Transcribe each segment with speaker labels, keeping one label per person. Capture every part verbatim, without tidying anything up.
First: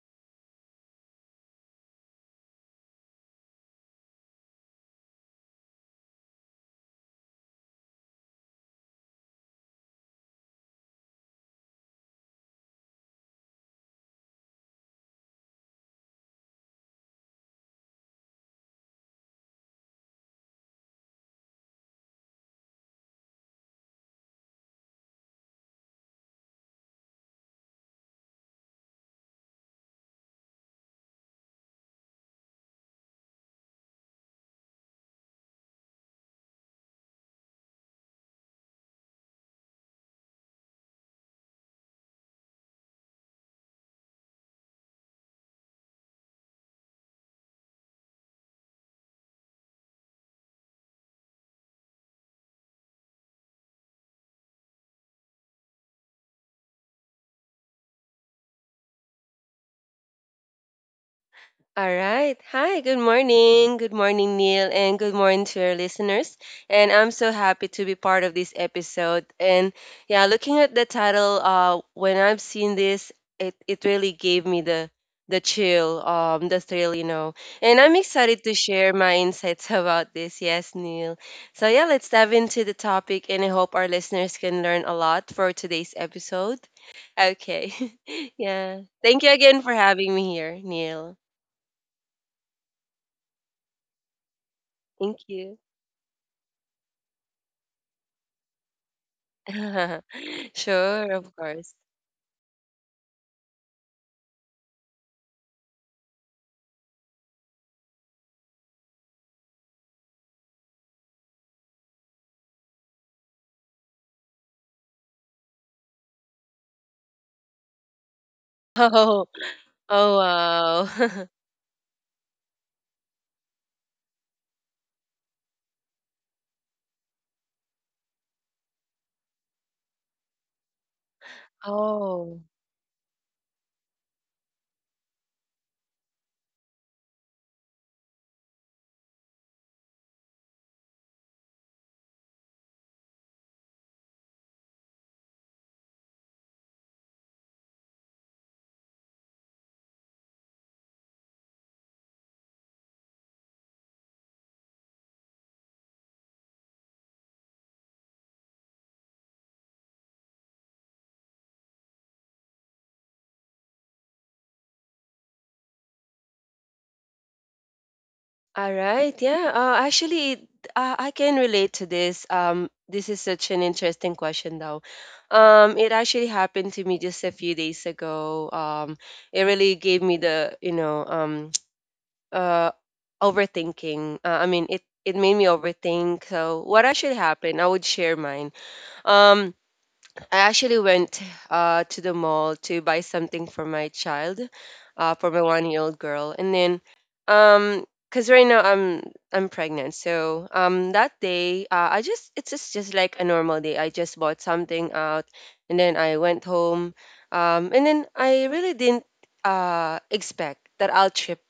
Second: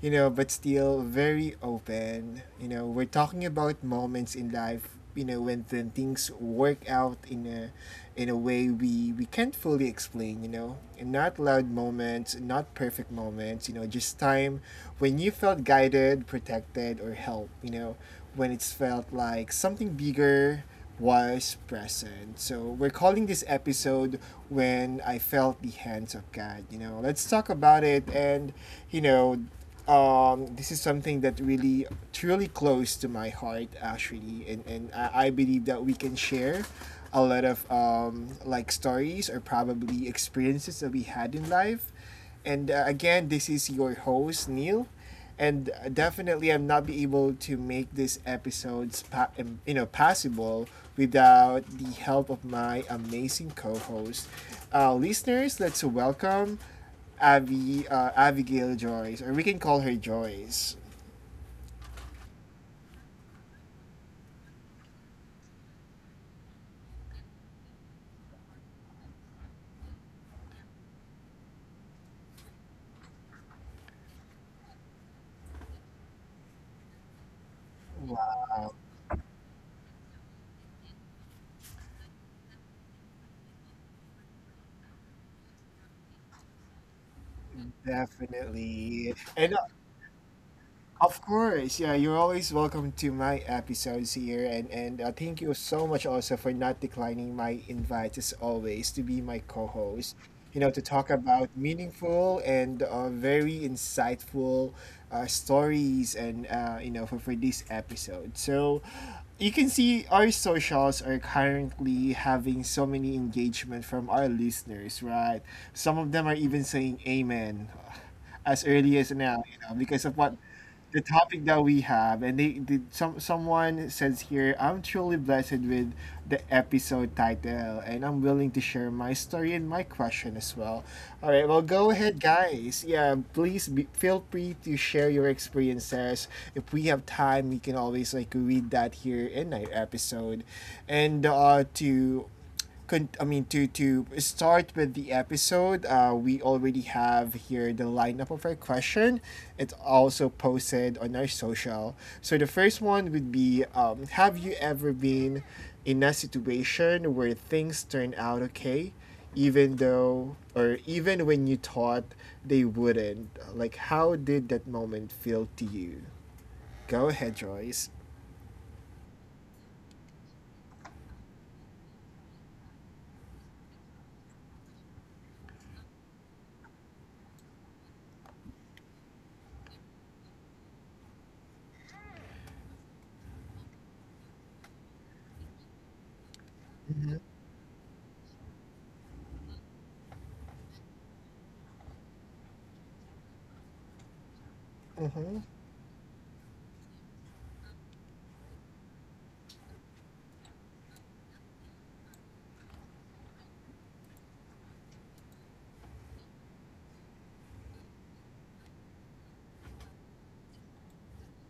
Speaker 1: you know, but still very open. You know, we're talking about moments in life, you know, when, when things work out in a in a way we we can't fully explain. You know, and not loud moments, not perfect moments. You know, just time when you felt guided, protected, or helped. You know, when it's felt like something bigger was present. So we're calling this episode When I Felt the Hands of God. You know, let's talk about it. And you know um, This is something that really truly close to my heart actually, and, and I, I believe that we can share a lot of um, like stories or probably experiences that we had in life. And uh, Again, this is your host, Neil. And uh, Definitely, I'm not be able to make these episodes, pa- um, you know, possible without the help of my amazing co-host. Uh, listeners, let's welcome Abby, uh, Abigail Joyce, or we can call her Joyce.
Speaker 2: All right. Hi, good morning. Good morning, Neil, and good morning to our listeners. And I'm so happy to be part of this episode. And yeah, looking at the title, uh, when I've seen this, it, it really gave me the the chill, um, the thrill, you know. And I'm excited to
Speaker 1: Wow,
Speaker 2: share my insights about this. Yes, Neil. So yeah, let's dive into the topic and I hope our listeners can learn a lot for today's episode. Okay. yeah.
Speaker 1: definitely.
Speaker 2: Thank you
Speaker 1: And
Speaker 2: again for having me here, Neil.
Speaker 1: of course, yeah, you're always welcome to my episodes here, and and uh,
Speaker 2: Thank
Speaker 1: thank you
Speaker 2: you.
Speaker 1: so much also for not declining my invite as always to be my co-host. You know, to talk
Speaker 2: Sure, of
Speaker 1: about
Speaker 2: course.
Speaker 1: meaningful and uh, very insightful uh, stories, and uh, you know, for for this episode. So, you can see our socials are currently having so many engagement from our listeners, right? Some of them are even saying "Amen" as early as
Speaker 2: Oh,
Speaker 1: now, you know, because of
Speaker 2: oh
Speaker 1: what the
Speaker 2: wow.
Speaker 1: topic that we have. And they did some someone says here, I'm truly blessed with the episode title, and I'm willing to share my story and my question as well. All right, well, go ahead,
Speaker 2: Oh,
Speaker 1: guys. Yeah, please be, feel free to share your experiences. If we have time, we can always like read that here in our episode, and uh, to con- I mean to to start with the episode, uh, we already have here the lineup of our question. It's also posted on our social. So the first one would be, um, have you ever been in a situation where things turned out okay, even though or even when you thought they wouldn't? Like, how did that moment feel to you? Go ahead, Joyce.
Speaker 2: all right. Yeah. Uh, actually, it- uh, I can relate to this. Um, this is such an interesting question, though. Um, it actually happened to me just a few days ago. Um, it really gave me the, you know, um, uh, overthinking. Uh, I mean, it it made me overthink. So, what
Speaker 1: Mm-hmm.
Speaker 2: actually happened? I would share mine. Um, I actually went uh, to the mall to buy something for my child, uh, for
Speaker 1: Mm-hmm.
Speaker 2: my one-year-old girl, and then, um, cause right now I'm I'm pregnant, so um that day uh, I just it's just just like a normal day. I just bought something out, and then I went home, um, and then I really didn't uh expect that I'll trip.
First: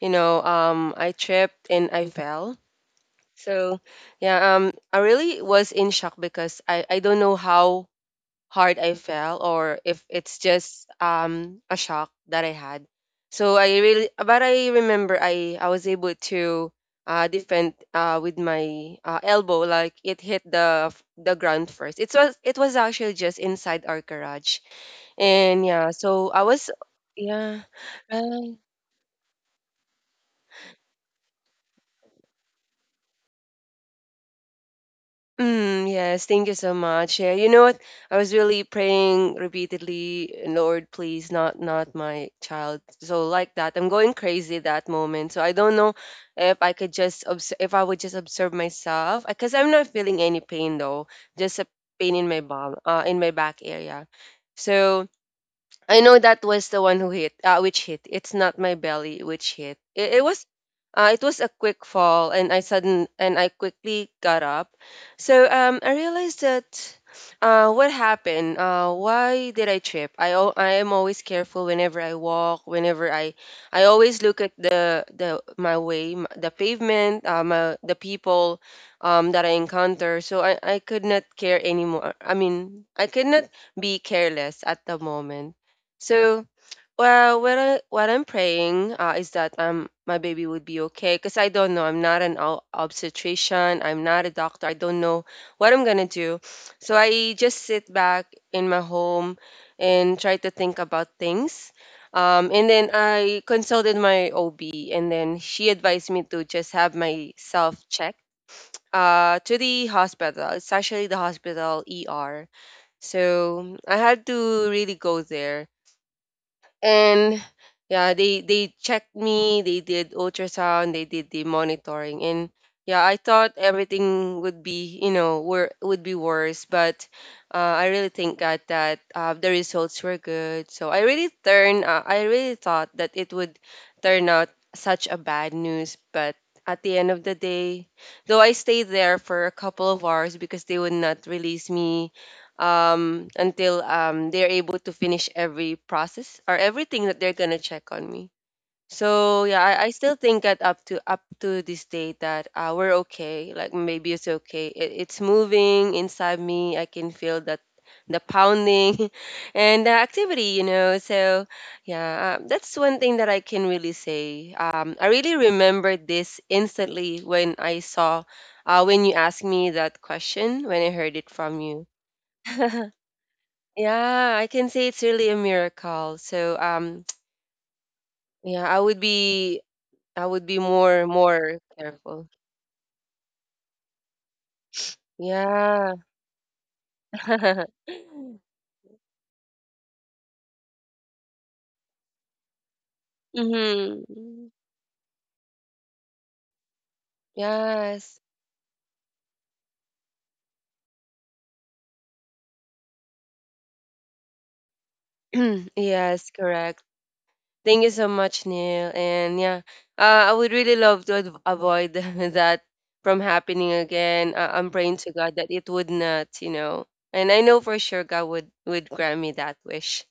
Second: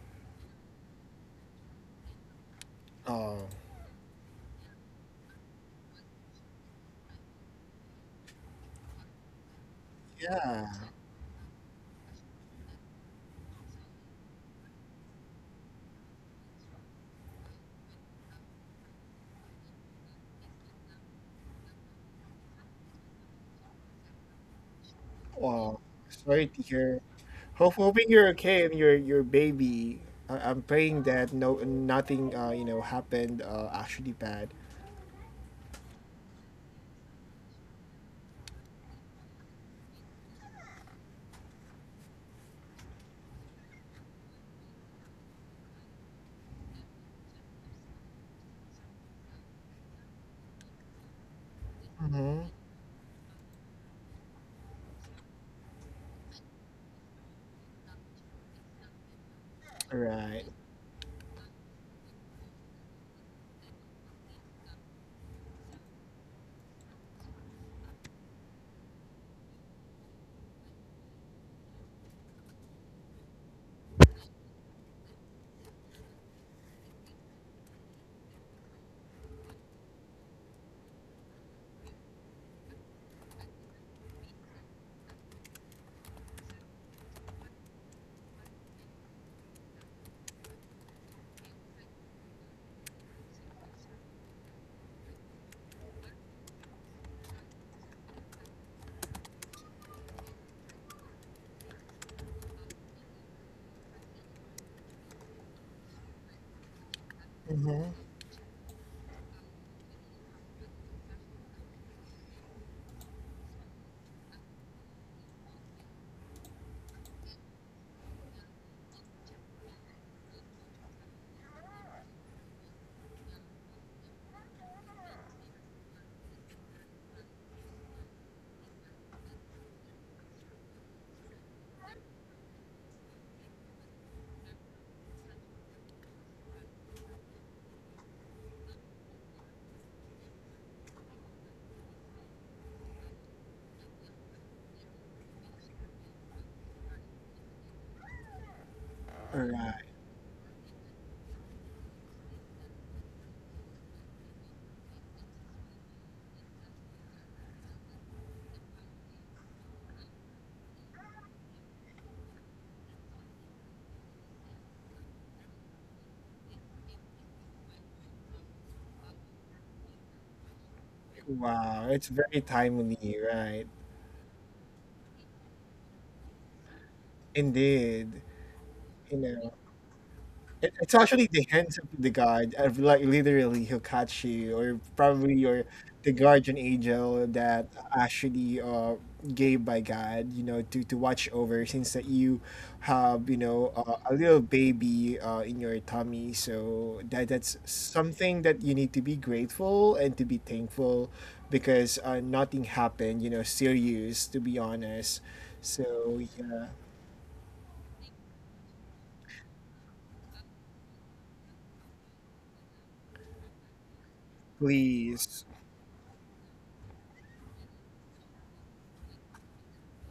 Speaker 2: You know, um, I tripped and I fell.
Speaker 1: Oh,
Speaker 2: So yeah, um, I really was in shock because I I don't know how hard I fell or if it's
Speaker 1: yeah.
Speaker 2: just um a shock that I had. So I really but I remember I I was able to uh defend uh with my uh, elbow like it hit the f- the ground first. It was it was actually just inside our garage. And
Speaker 1: Wow,
Speaker 2: yeah, so
Speaker 1: sorry
Speaker 2: I
Speaker 1: to
Speaker 2: was
Speaker 1: hear.
Speaker 2: yeah.
Speaker 1: Hope, hoping you're okay and your your baby. I, I'm praying that no nothing uh you know happened uh actually bad.
Speaker 2: Mm, yes, thank you so much. Yeah, you know what? I was really praying repeatedly, Lord, please, not not my child. So like that, I'm going crazy that moment. So I don't know if I could just obs if I would just observe myself, because I'm not feeling any pain though, just a pain in my
Speaker 1: Mm-hmm.
Speaker 2: bum, uh, in my back area. So I know that was the one who hit, uh, which hit. It's not my belly which hit.
Speaker 1: All
Speaker 2: It, it was,
Speaker 1: right.
Speaker 2: uh, it was a quick fall, and I sudden and I quickly got up. So um, I realized that, uh, what happened? Uh, why did I trip? I al- I am always careful whenever I walk. Whenever I, I always look at the the my way, m- the pavement, um, uh, the people, um, that I encounter. So I I could not care anymore. I mean, I could not be careless at the moment. So, well, what I, what I'm praying uh, is that um my baby would be okay because I don't know. I'm not an ob- obstetrician. I'm not a doctor. I don't know what I'm gonna do. So I just sit back in my home and try to think about things. Um, and then I consulted my O B, and then she advised me to just have myself
Speaker 1: Mm-hmm.
Speaker 2: checked uh, to the hospital. It's actually the hospital E R. So I had to really go there and yeah they they checked me they did ultrasound they did the monitoring and yeah I thought everything would be you know were would be worse but uh, I really thank God that uh, the results were good so i really turn uh, I really thought that it would turn out such a bad news but at the end of the day though I stayed there for a couple of hours because they would not release me um, until um, they're able to finish every process or everything that they're gonna check on me.
Speaker 1: All
Speaker 2: So yeah,
Speaker 1: right.
Speaker 2: I, I still think that up to up to this day that uh, we're okay. Like maybe it's okay. It, it's moving inside me. I can feel that the pounding and the activity. You know. So yeah, um, that's one thing that I can really say. Um, I really remember this instantly when I saw uh, when you asked me that question when I heard it from you.
Speaker 1: Wow, it's very timely, right?
Speaker 2: Yeah, I can say it's really a miracle. So um
Speaker 1: Indeed.
Speaker 2: yeah, I would
Speaker 1: You know.
Speaker 2: be I would be
Speaker 1: It- It's
Speaker 2: more
Speaker 1: actually the
Speaker 2: more
Speaker 1: hands of the
Speaker 2: careful.
Speaker 1: guard. uh, Like literally, he'll catch you, or probably your
Speaker 2: Yeah.
Speaker 1: the guardian angel that actually uh gave by God, you know, to to watch over since that you have you know uh, a little
Speaker 2: Mm-hmm.
Speaker 1: baby uh in your tummy. So that that's
Speaker 2: Yes.
Speaker 1: something that you need to be grateful and to be thankful because uh, nothing happened. You know, serious to be honest. So
Speaker 2: Yes,
Speaker 1: yeah,
Speaker 2: correct. Thank you so much, Neil. And yeah, uh, I would really love to ad- avoid that from happening again. Uh, I'm praying to God
Speaker 1: please.
Speaker 2: that it would not, you know. And I know for sure God would would grant me that wish.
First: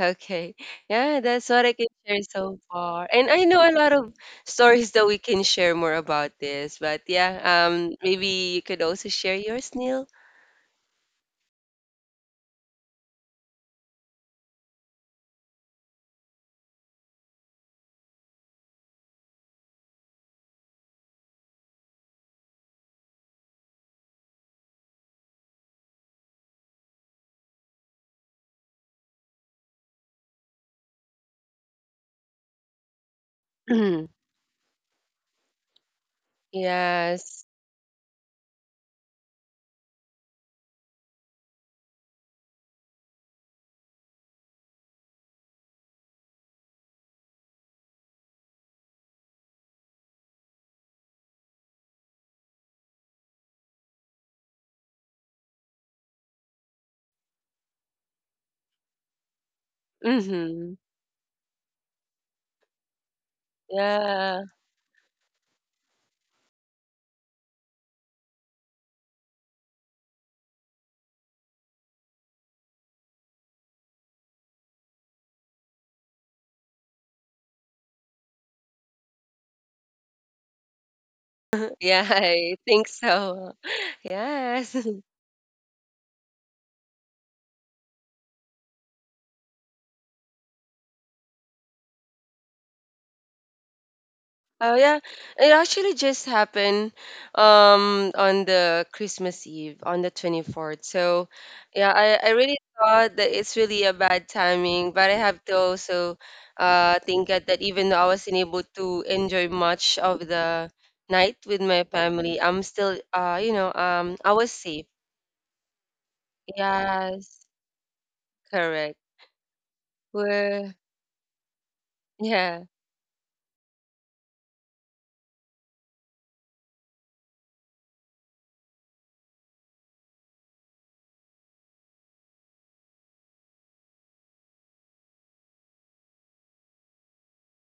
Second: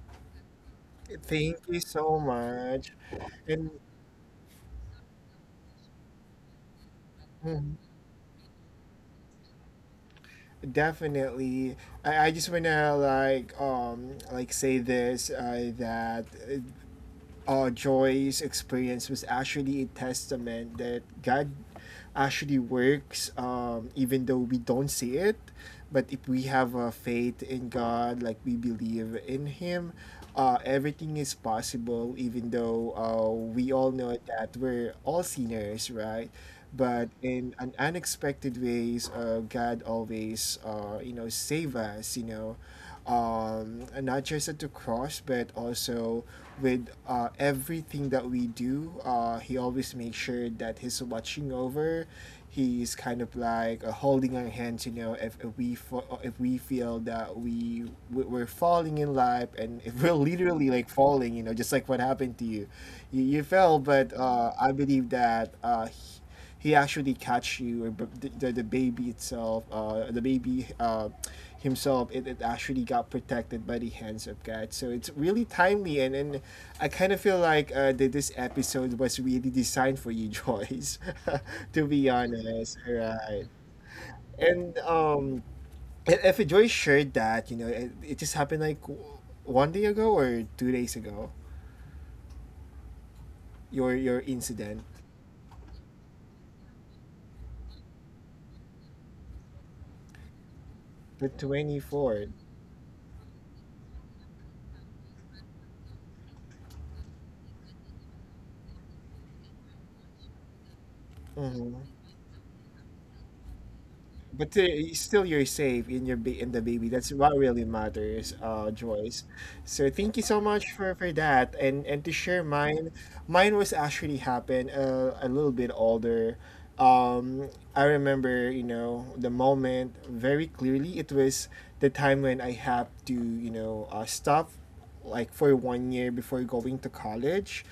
Speaker 2: Okay. Yeah, that's
Speaker 1: Thank
Speaker 2: what I
Speaker 1: you
Speaker 2: can
Speaker 1: so
Speaker 2: share so
Speaker 1: much.
Speaker 2: far. And I know
Speaker 1: And
Speaker 2: a lot of stories that we can share more about this, but yeah,
Speaker 1: mhm,
Speaker 2: um, maybe you could also share yours, Neil.
Speaker 1: definitely, I, I just wanna like um like say this uh, that uh, uh, Joy's experience was actually a testament that God actually works, um, even though we don't see it. But if we have a faith in God, like we believe in Him, uh, everything is possible, even though uh, we all know that we're all sinners, right? But
Speaker 2: Yes.
Speaker 1: in an unexpected ways, uh, God always, uh, you know, save us, you know, um, not just at the cross, but also with uh, everything that we do. Uh, he always makes sure that he's watching over. He's kind of like uh, holding our hands, you know, if, if we fo- if we feel that we we- we're falling in life, and if we're literally
Speaker 2: Mm-hmm.
Speaker 1: like falling, you know, just like what happened to you, you, you fell. But
Speaker 2: Yeah.
Speaker 1: uh, I believe that uh, he actually catch you or the, the, the baby itself, uh, the baby, uh, himself, it, it actually got protected by the hands of God. So it's really timely, and, and I kind of feel like uh, that this episode was really designed for you, Joyce, to
Speaker 2: Yeah,
Speaker 1: be
Speaker 2: I
Speaker 1: honest,
Speaker 2: think
Speaker 1: right?
Speaker 2: so. Yes.
Speaker 1: And um i- if Joyce shared that, you know, it, it just happened like w- one day ago or two days ago, your your
Speaker 2: Oh
Speaker 1: incident
Speaker 2: yeah, it actually just happened um on the Christmas Eve on the twenty-fourth. So
Speaker 1: the
Speaker 2: yeah, I, I
Speaker 1: twenty-fourth.
Speaker 2: really thought that it's really a bad timing, but I have to also uh think at that even though I wasn't able to enjoy much of the night with my family, I'm still uh you know um I was
Speaker 1: But uh,
Speaker 2: safe.
Speaker 1: it's still you're safe in your ba- in the baby. That's what
Speaker 2: Yes,
Speaker 1: really matters, uh,
Speaker 2: correct.
Speaker 1: Joyce. So thank you so much
Speaker 2: We're
Speaker 1: for, for that. and and to share
Speaker 2: yeah.
Speaker 1: mine. Mine was actually happened uh, a little bit older. Um, I remember you know the moment very clearly. It was the time when I had to you know uh, stop like for one year before going to college,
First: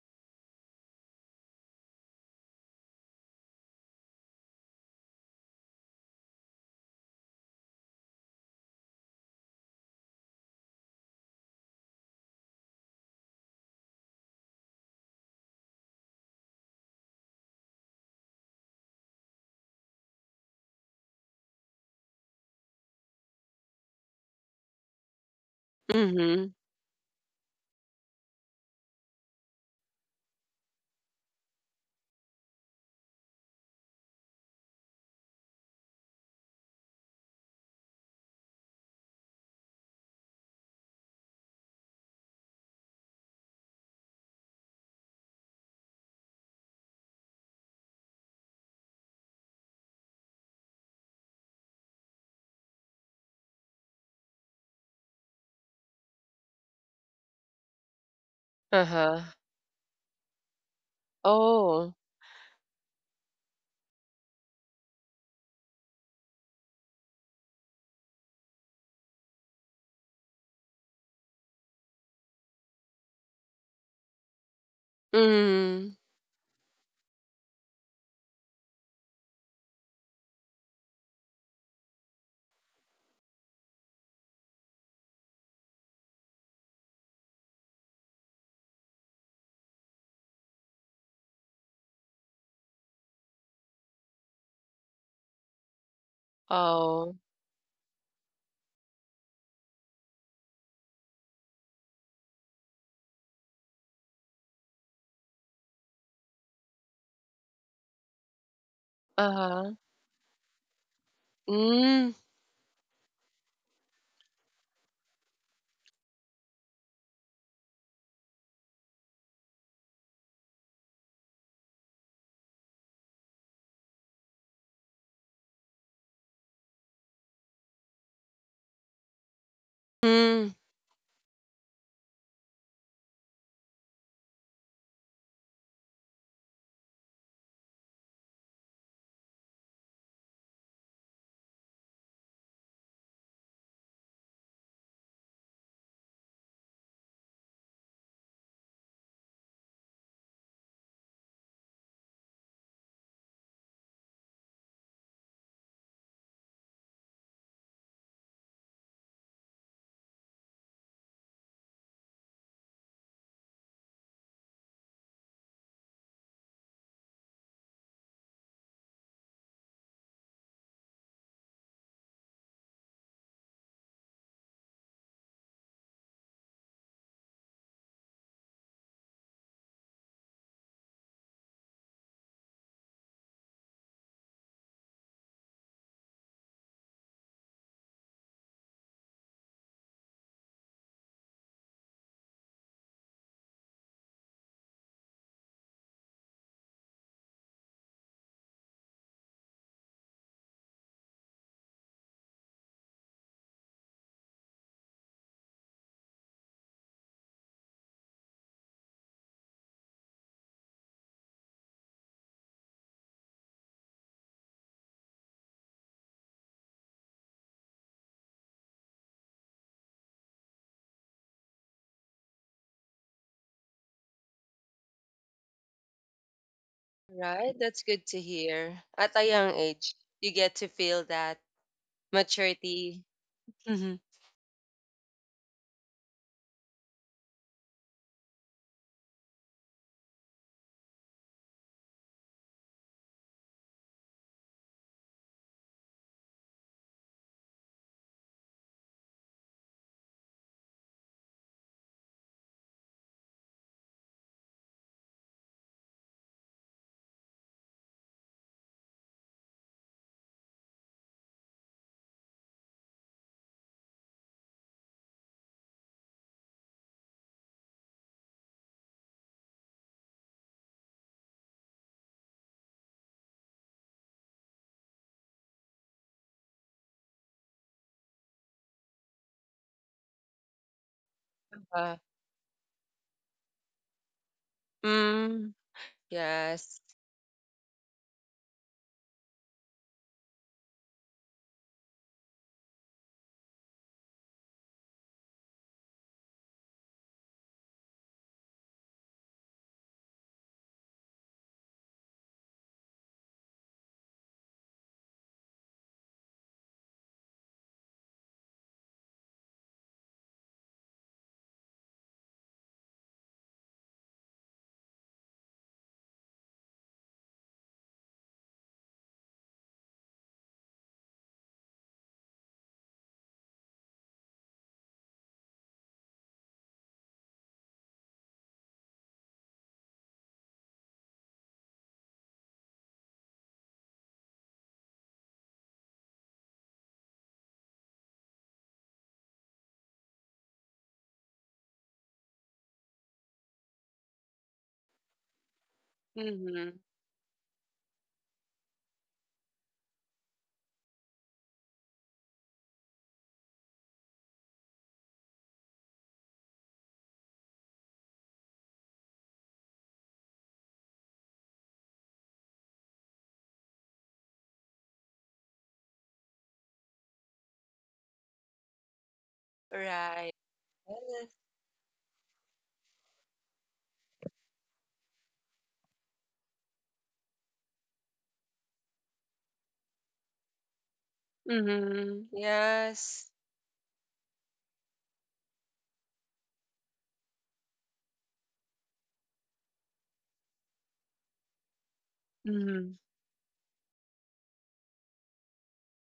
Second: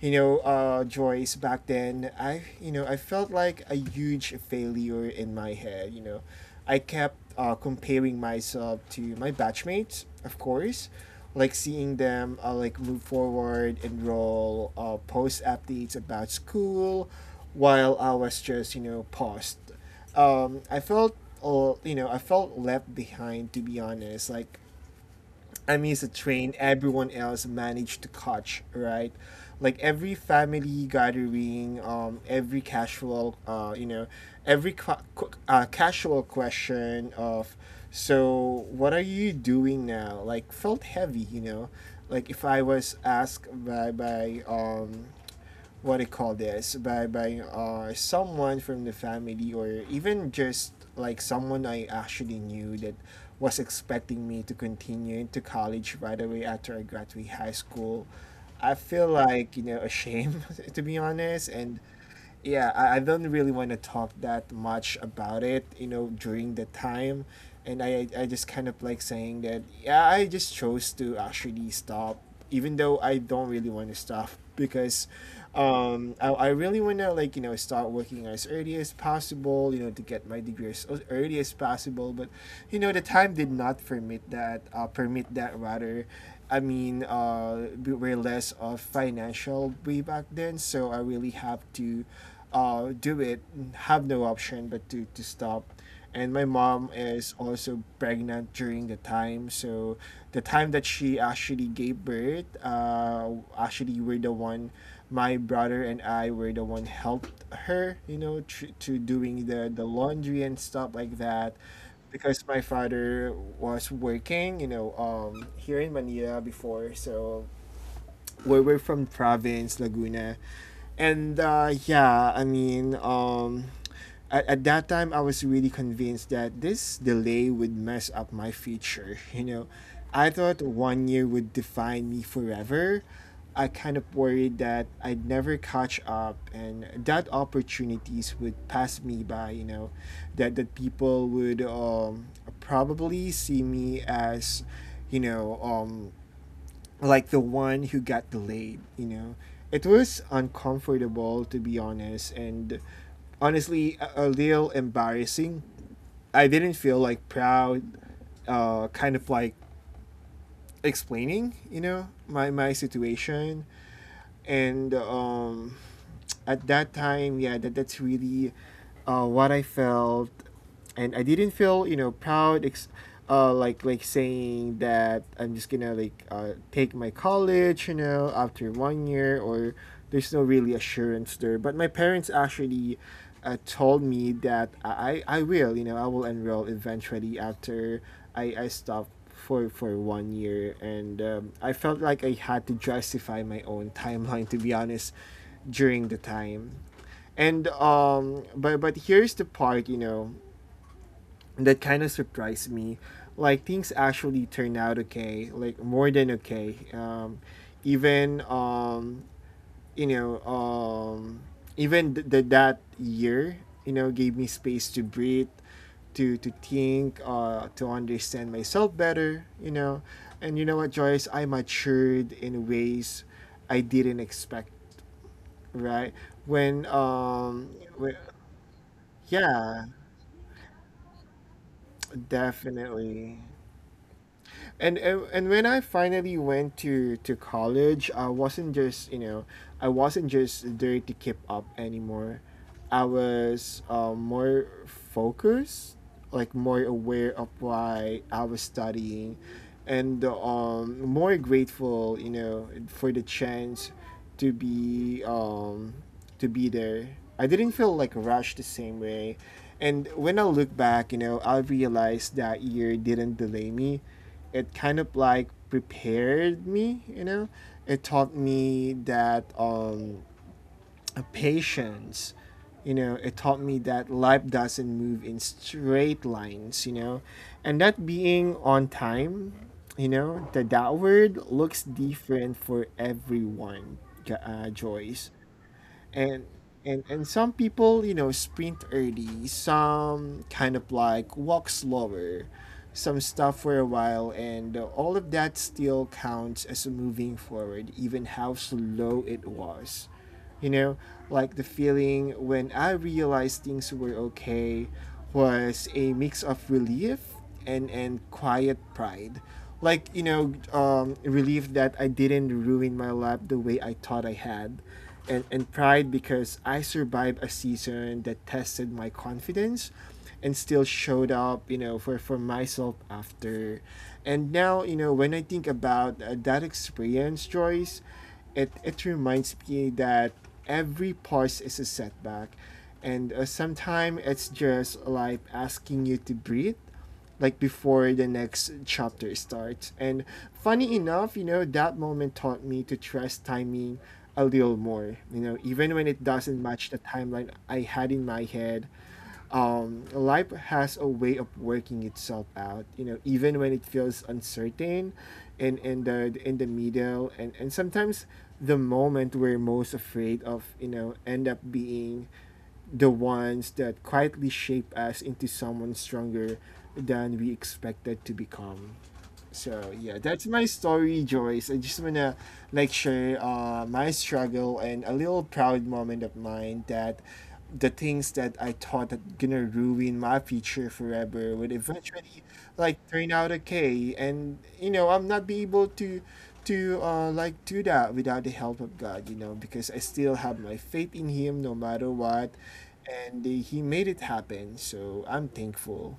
Speaker 1: you know, uh Joyce. Back then, i you know I felt like a huge failure in my head, you know. I kept uh comparing myself to my batchmates of course, like seeing them uh, like move forward, enroll, uh post updates about school while I was just you know paused. Um i felt uh, you know I felt left behind, to be honest. Like I mean, it's a
Speaker 2: Mm-hmm.
Speaker 1: train everyone else managed to catch, right? Like every family gathering, um, every casual, uh, you know, every ca- qu- uh, casual question of, so what are you doing now? Like felt heavy, you know. Like if I was asked by by um what do you call this by by uh someone from the family, or even just like someone I actually knew that was expecting me to continue into college right away after I graduate high school. I feel
Speaker 2: Uh-huh.
Speaker 1: like you know ashamed to be honest. and
Speaker 2: Oh.
Speaker 1: yeah, I, I don't really want to talk that much about it, you know, during the time. And I, I just kind of like saying that, yeah, I just chose to actually stop, even though I don't really want to stop because
Speaker 2: Mm.
Speaker 1: um, I, I really want to, like, you know, start working as early as possible, you know, to get my degree as as early as possible. But, you know, the time did not permit that, uh, permit that rather. I mean, uh, we were less of financial way back then, so I really have to uh, do it, have no option but to, to stop. And my mom
Speaker 2: Oh.
Speaker 1: is also pregnant during the time, so the time that she actually gave birth, uh, actually we're the one, my brother and I were the one helped her, you know, tr- to doing the,
Speaker 2: Uh-huh.
Speaker 1: the laundry and stuff like that
Speaker 2: Mhm.
Speaker 1: because my father was working, you know, um, here in Manila before. So where we're from province Laguna, and uh, yeah, I mean, um, at, at that time I was really convinced that this delay would mess up my future. You know, I thought one year would define me forever. I kind of worried that I'd never catch up and that opportunities would pass me by, you know, that that people would um probably see me as, you know, um like the one who got delayed, you know. It was uncomfortable, to be honest, and honestly a, a little embarrassing. I didn't feel like proud, uh kind of like explaining, you know, my my situation. And um At that time, yeah, that, that's really uh, what I felt, and I didn't feel you know proud, ex- uh, like like saying that I'm just gonna like uh, take my college, you know, after one year, or there's no really assurance there. But my parents actually uh, told me that I I will, you know, I will enroll eventually after I I stop for for one year. And um, i felt like I had to justify my own timeline, to be honest, during the time. And um but but here's the part, you know, that kind of surprised me. Like things actually turned out okay, like more than okay. Um even um you know, um even th- th- That year, you know, gave me space to breathe, to to think, uh to understand myself better, you know. And you know what, Joyce, I matured in ways I didn't expect, right? When
Speaker 2: Right?
Speaker 1: um,
Speaker 2: That's good
Speaker 1: when,
Speaker 2: to hear. At a young
Speaker 1: yeah,
Speaker 2: age, you get to feel that maturity.
Speaker 1: definitely.
Speaker 2: Hmm.
Speaker 1: And, and and when I finally went to to college, I wasn't just you know, I wasn't just there to keep up anymore. I was um, more focused, like more aware of why I was studying, and um, more grateful, you know, for the chance to be um, to be there. I didn't feel like rushed the same way, and when I look back, you know, I realized that year didn't delay me. It kind of like prepared me, you know. It taught me that um, uh, patience. You know it taught me that life doesn't move in straight lines, you know, and that being on time, you know, the that word looks
Speaker 2: Uh,
Speaker 1: different for everyone, J- uh, Joyce.
Speaker 2: mm,
Speaker 1: and
Speaker 2: yes.
Speaker 1: and and some people, you know, sprint early, some kind of like walk slower, some stuff for a while, and uh, all of that still counts as moving forward, even how slow it was, you know. Like the feeling when I realized things were okay was a mix of relief and and quiet pride. Like, you know, um, relief that I didn't ruin my life the way I thought I had, and and pride because I survived a season that tested my confidence and still showed up, you know, for for myself after. And now, you know, when I think about uh, that experience, Joyce, it it reminds me that every pause is a setback, and uh, sometimes it's just like asking you to breathe, like before the next chapter starts. And funny enough, you know, that moment taught me to trust timing a little more. You know, even when it doesn't
Speaker 2: Hmm.
Speaker 1: match the timeline I had in my head, um, life has a way of working itself out. You know, even when it feels uncertain, and in the in the middle, and and sometimes the moment we're most afraid of, you know, end up being the ones that quietly shape us into someone stronger than we expected to become. So yeah,
Speaker 2: Right.
Speaker 1: that's my story,
Speaker 2: Yes.
Speaker 1: Joyce. I just wanna like share uh, my struggle and a little proud moment of mine, that the things that I thought that gonna ruin my future forever would
Speaker 2: Hmm.
Speaker 1: eventually like
Speaker 2: Yes.
Speaker 1: turn out okay. And you know, I'm not be able to to uh, like do that without the help of God, you know, because I still have my faith in Him no matter what,
Speaker 2: Hmm.
Speaker 1: and He made it happen. So I'm thankful.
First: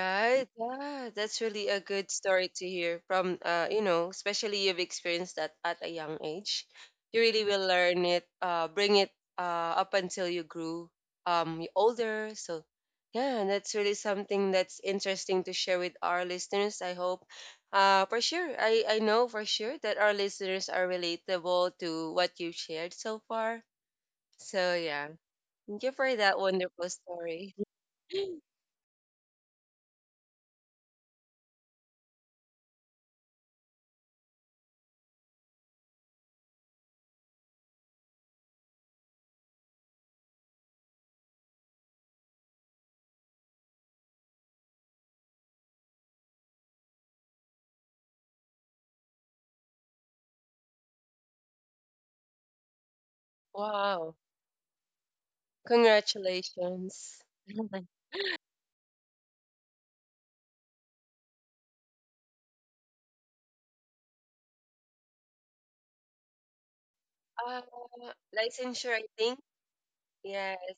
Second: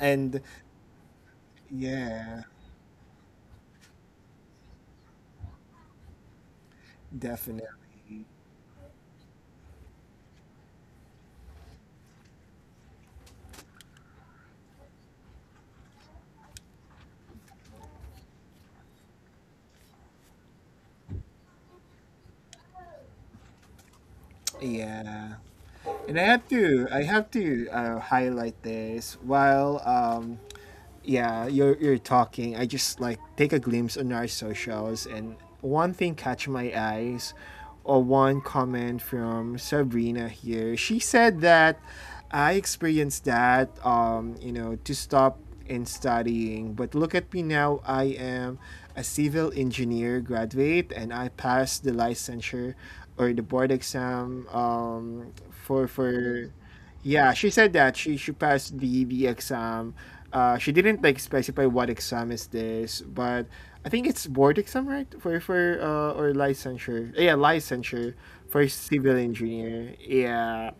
Speaker 1: And
Speaker 2: Yeah, that's really a good
Speaker 1: yeah.
Speaker 2: story to hear from uh, you know, especially you've experienced that at a young age. You really will learn
Speaker 1: Definitely.
Speaker 2: it, uh, bring it uh, up until you grew um you older. So yeah, that's really something that's interesting to share with our listeners. I hope uh for sure. I I know for sure that our listeners are relatable to what you've shared so far. So yeah,
Speaker 1: Yeah.
Speaker 2: thank you for
Speaker 1: And I
Speaker 2: that
Speaker 1: have to
Speaker 2: wonderful
Speaker 1: I have
Speaker 2: story.
Speaker 1: to uh, highlight this while um yeah, you're you're talking. I just like take a glimpse on our socials, and one thing catch my eyes, or one comment from Sabrina here. She said that I experienced that, um, you know, to stop in studying, but look at me now. I am a civil engineer graduate, and I passed the licensure or the board
Speaker 2: Wow.
Speaker 1: exam um, for for
Speaker 2: Congratulations.
Speaker 1: yeah, she said that she she passed the the exam. Uh, she didn't like specify what exam is this, but I think it's board exam, right? For for uh, or licensure. Yeah,
Speaker 2: Uh,
Speaker 1: licensure for
Speaker 2: licensure, I
Speaker 1: civil
Speaker 2: think.
Speaker 1: engineer.
Speaker 2: Yeah.
Speaker 1: Yeah.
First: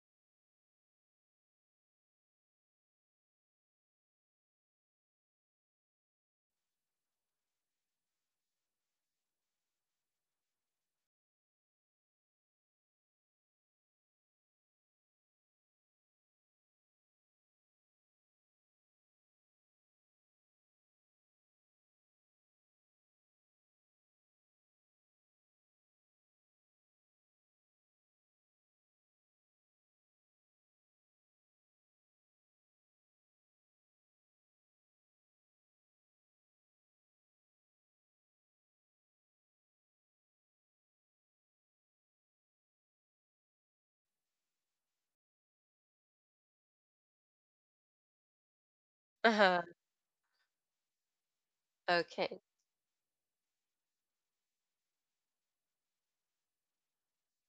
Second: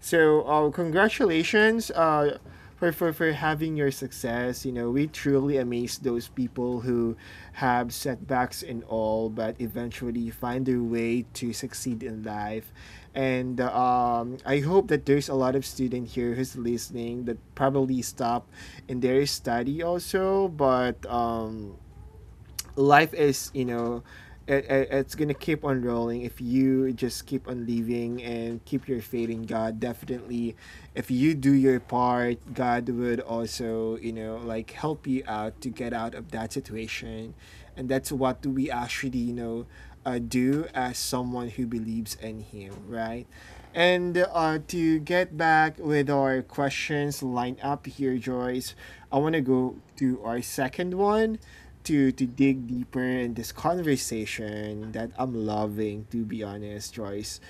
Speaker 1: So uh, congratulations uh, for, for, for having your success. You know, we truly amaze those people who have setbacks and all, but eventually find their way to succeed in life. And uh, um, I hope that there's a lot of student here who's listening that probably stop in their study also, but um, life is, you know, it, it, it's gonna keep on rolling if you just keep on living and keep your faith in God. Definitely, if you do your part, God would also, you know, like help you out to get out of that situation, and that's what we actually, you know, uh, do as someone who believes in Him, right? And uh, to get back with our questions lined up here, Joyce, I want to
Speaker 2: Uh-huh.
Speaker 1: go to our second one, to to
Speaker 2: Okay.
Speaker 1: dig deeper in this conversation that I'm loving, to be honest, Joyce.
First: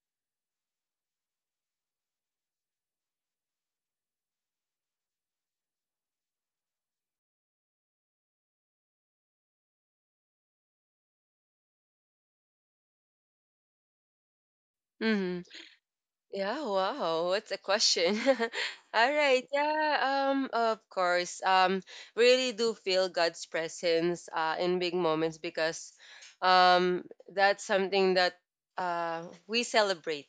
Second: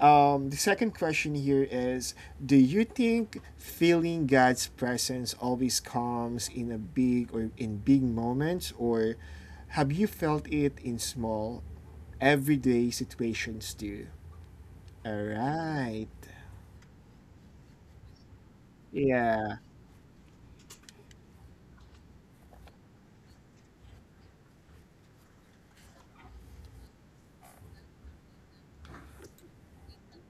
Speaker 1: Um, the second question here is, do you think feeling God's presence always comes in a big or in big moments, or have you felt it in small, everyday situations too? All
Speaker 2: Mm-hmm.
Speaker 1: right.
Speaker 2: Yeah, wow. What's a question? All right.
Speaker 1: Yeah.
Speaker 2: Yeah, um, of course. Um, really do feel God's presence uh in big moments because um that's something that uh we celebrate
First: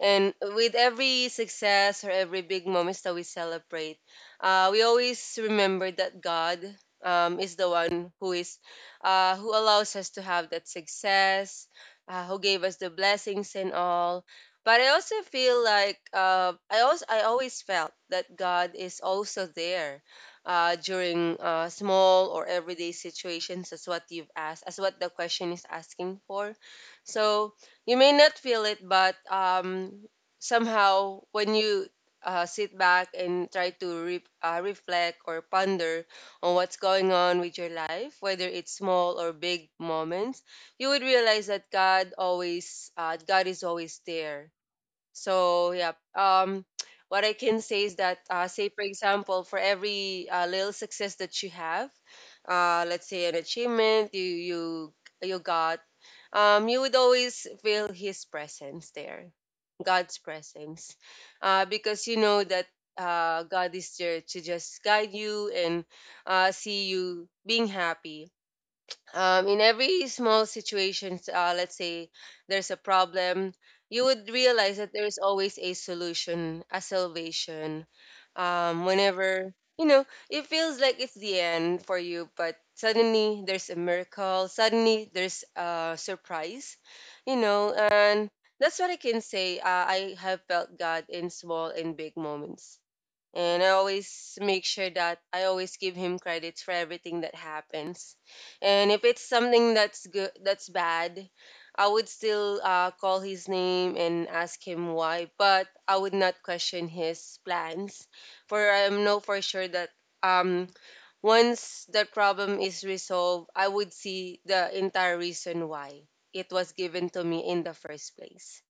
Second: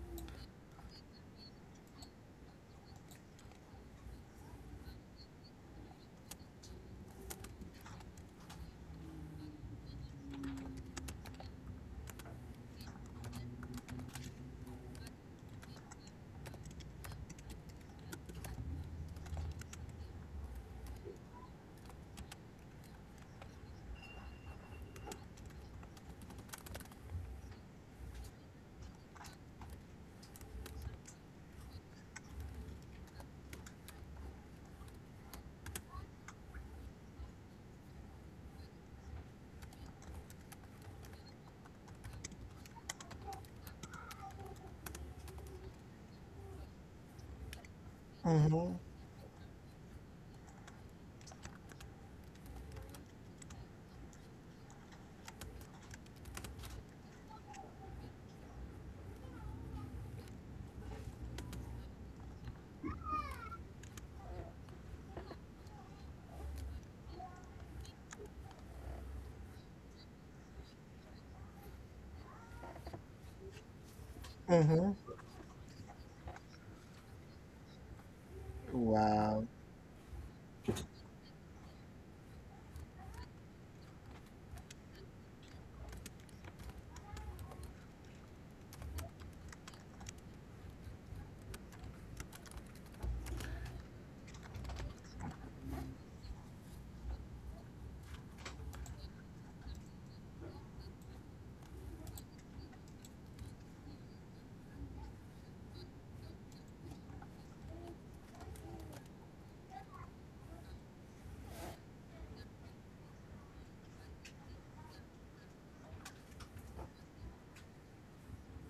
Speaker 2: And with every success or every big moments that we celebrate, uh, we always remember that God um, is the one who is uh, who allows us to have that success, uh, who gave us the blessings and all. But I also feel like uh, I also I always felt that God is also there uh, during uh, small or everyday situations, as what you've asked, as what the question is asking for. So you may not feel it, but um, somehow when you uh, sit back and try to re- uh, reflect or ponder on what's going on with your life, whether it's small or big moments, you would realize that God always, uh, God is always there so yeah, um, what I can say is that, uh, say
Speaker 1: Mm-hmm.
Speaker 2: for example, for every uh, little success that you have, uh, let's say an achievement you you you got, um, you would always feel His presence there, God's presence, uh, because you know that uh, God is there to just guide you and uh, see you being happy um, in every small situations, uh, let's say there's a problem, you would realize that
Speaker 1: Mm-hmm.
Speaker 2: there is always a solution, a salvation. Um,
Speaker 1: Wow.
Speaker 2: whenever you know, it feels like it's the end for you, but suddenly there's a miracle. Suddenly there's a surprise, you know, and that's what I can say. Uh, I have felt God in small and big moments. And I always make sure that I always give him credits for everything that happens. And if it's something that's good, that's bad, I would still uh, call his name and ask him why, but I would not question his plans. For I know for sure that um, once the problem is resolved, I would see the entire reason why it was given to me in the first place.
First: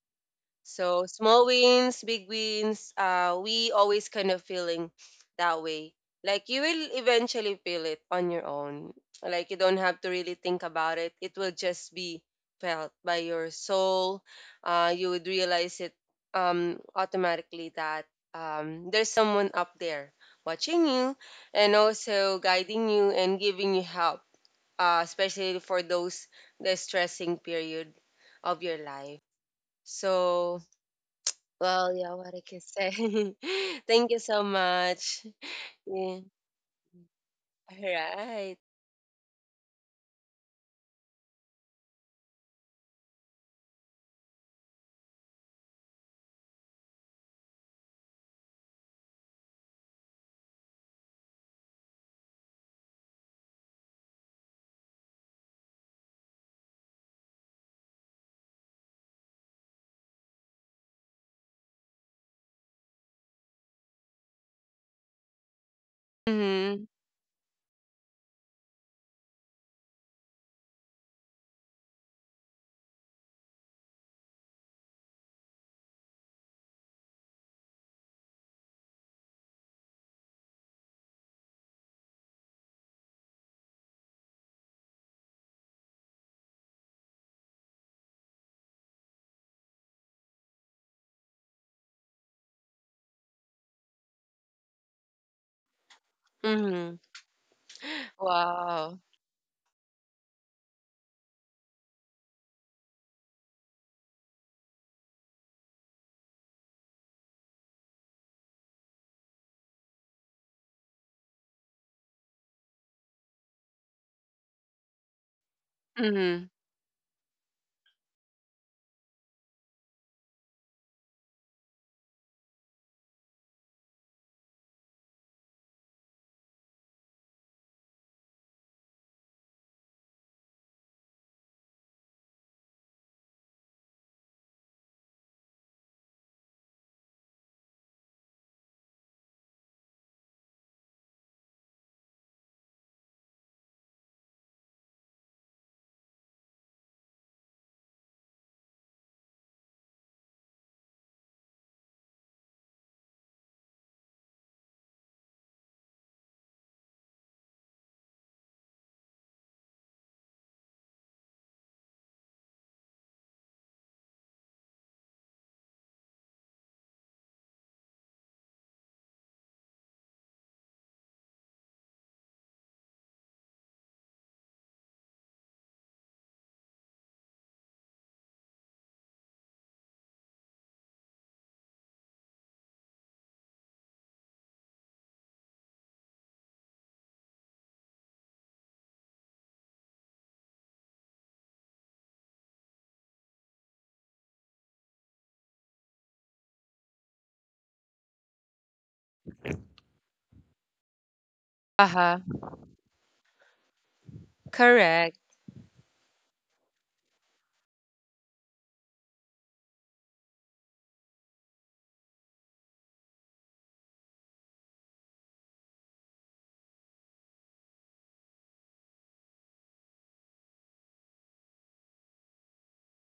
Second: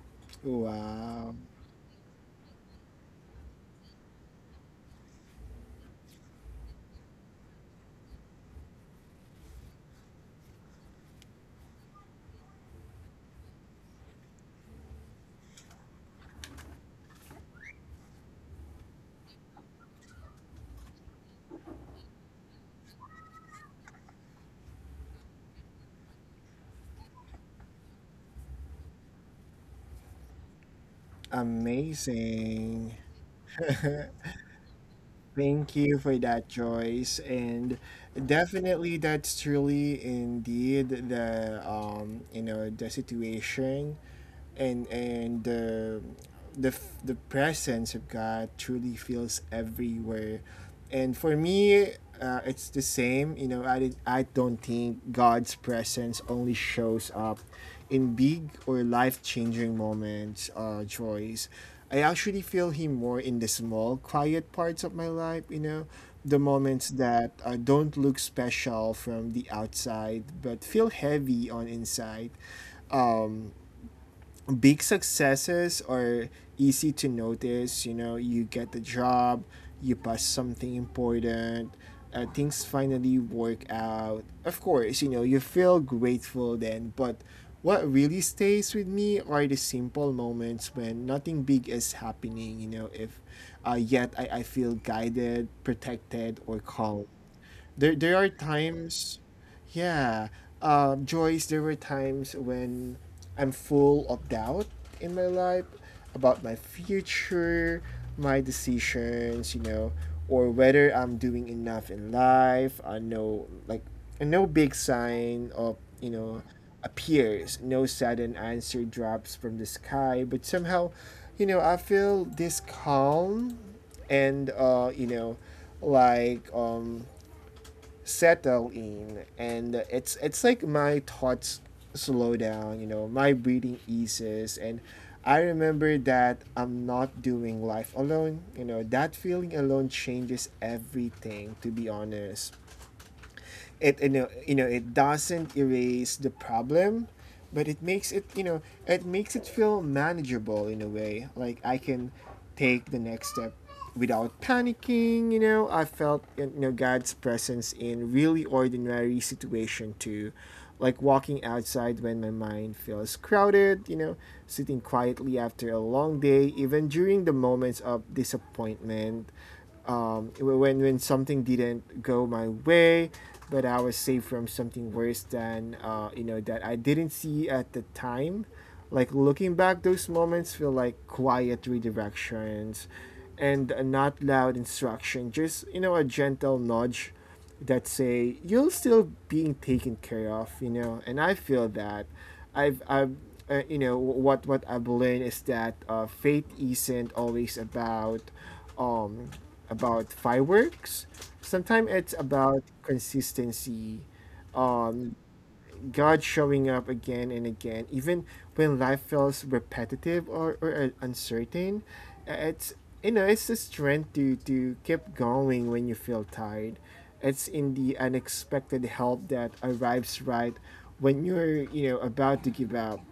Speaker 2: So
Speaker 1: Wow.
Speaker 2: small wins, big wins, uh, we always kind of feeling that way. Like you will eventually feel it on your own. Like you don't have to really think about it. It will just be felt by your soul. Uh, you would realize it um, automatically that um, there's someone up there watching you and also guiding you and giving you help, uh, especially for those distressing period of your life. So well, yeah, what I can say.
Speaker 1: Amazing.
Speaker 2: Thank you so much.
Speaker 1: Thank you for
Speaker 2: Yeah.
Speaker 1: that, Joyce.
Speaker 2: All
Speaker 1: And
Speaker 2: right.
Speaker 1: definitely, that's truly indeed the um you know the situation, and and the the the presence of God truly feels everywhere. And for me, uh, it's the same, you know. i did, I don't think God's presence only shows up in big or life-changing moments, uh joys I actually feel Him more in the small quiet parts of my life, you know, the
Speaker 2: Mm-hmm.
Speaker 1: moments that uh, don't look special from the outside but feel heavy on inside. um Big successes are easy to notice. You know, you get the job, you pass something important, uh, things finally work out. Of course, you know, you feel grateful then, but what really stays with me are the simple moments when nothing big is happening, you know, if uh, yet I, I feel guided, protected, or
Speaker 2: Mm-hmm.
Speaker 1: calm. there there are
Speaker 2: Wow.
Speaker 1: times, yeah, um, Joyce, there were times when I'm full of doubt in my life, about my future, my decisions, you know, or whether I'm doing enough in life. I know, like, no big sign of, you know,
Speaker 2: Mm-hmm.
Speaker 1: appears, no sudden answer drops from the sky, but somehow, you know, I feel this calm, and uh you know, like um settle in. And it's it's like my thoughts slow down, you know, my breathing eases, and I remember that I'm not doing life alone. You know, that feeling alone changes everything, to be honest. It, you know, you know it doesn't erase the problem, but it makes it, you know, it makes it feel manageable in a way, like I can take the next step without panicking. You know, I felt, you know, God's presence in really ordinary situation too, like walking outside when my mind feels crowded, you know, sitting quietly after a long day, even during the moments of disappointment. Um, when when something didn't go my way, but I was saved from something worse than, uh, you know, that I didn't see at the time. Like looking back, those moments feel like quiet redirections, and a not loud instruction, just, you know, a gentle nudge that say you're still being taken care of, you know, and I feel that. I've I've uh, You know, what what I've learned is that uh, faith isn't always about um about fireworks. Sometimes it's
Speaker 2: Uh-huh.
Speaker 1: about consistency. um
Speaker 2: Correct.
Speaker 1: God showing up again and again, even when life feels repetitive, or, or uh, uncertain. Uh, It's, you know, it's the strength to to keep going when you feel tired. It's in the unexpected help that arrives right when you're, you know, about to give up.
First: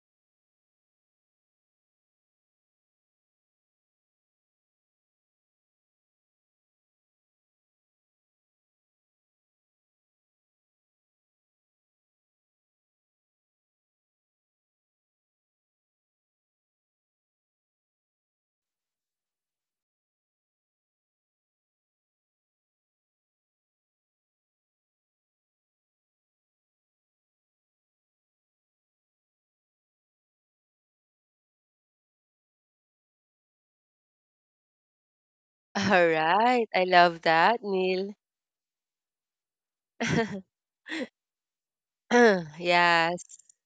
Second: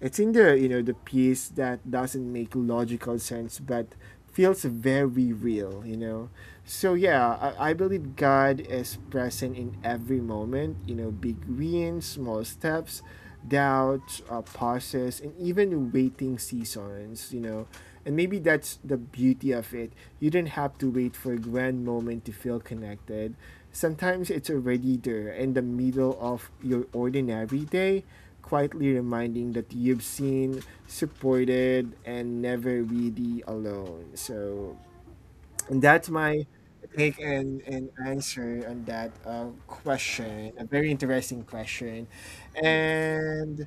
Speaker 1: It's in the, you know, the piece that doesn't make logical sense but feels very real, you know. So yeah, I, I believe God is present in every moment, you know, big wins, small steps, doubts, uh, pauses, and even waiting seasons, you know. And maybe that's the beauty of it. You don't have to wait for a grand moment to feel connected. Sometimes it's already there in the middle of your ordinary day, quietly reminding that you've seen, supported, and never really alone. So, and that's
Speaker 2: All
Speaker 1: my
Speaker 2: right. I
Speaker 1: take
Speaker 2: love that,
Speaker 1: and, and
Speaker 2: Neil.
Speaker 1: answer on that uh, question. A very interesting question.
Speaker 2: yes.
Speaker 1: And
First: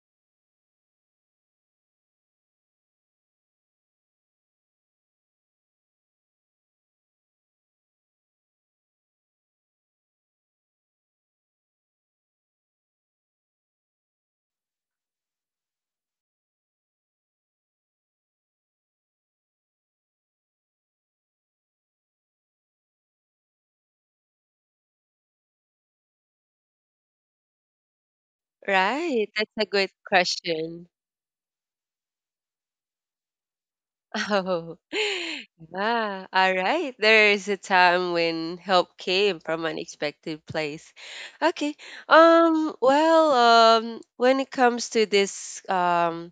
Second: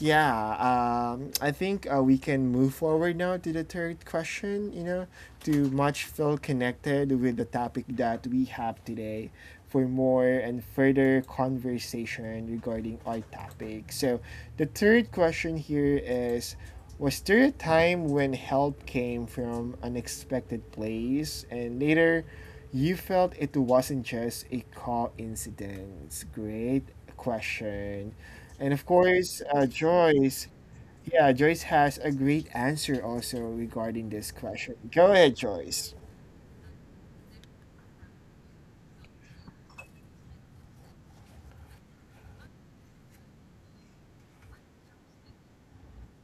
Speaker 1: yeah, um, I think uh, we can move forward now to the third question, you know, to much feel connected with the topic that we have today for more and further conversation regarding our topic. So the third question here is, was there a time when help came from an unexpected place and later you felt it wasn't just a coincidence? Great question. And of
Speaker 2: Right.
Speaker 1: course,
Speaker 2: That's a
Speaker 1: uh,
Speaker 2: good
Speaker 1: Joyce,
Speaker 2: question.
Speaker 1: yeah, Joyce has a great answer also regarding this
Speaker 2: Oh,
Speaker 1: question. Go ahead, Joyce.
Speaker 2: yeah. All right. There is a time when help came from unexpected place. Okay. Um, well, um, when it comes to this, um,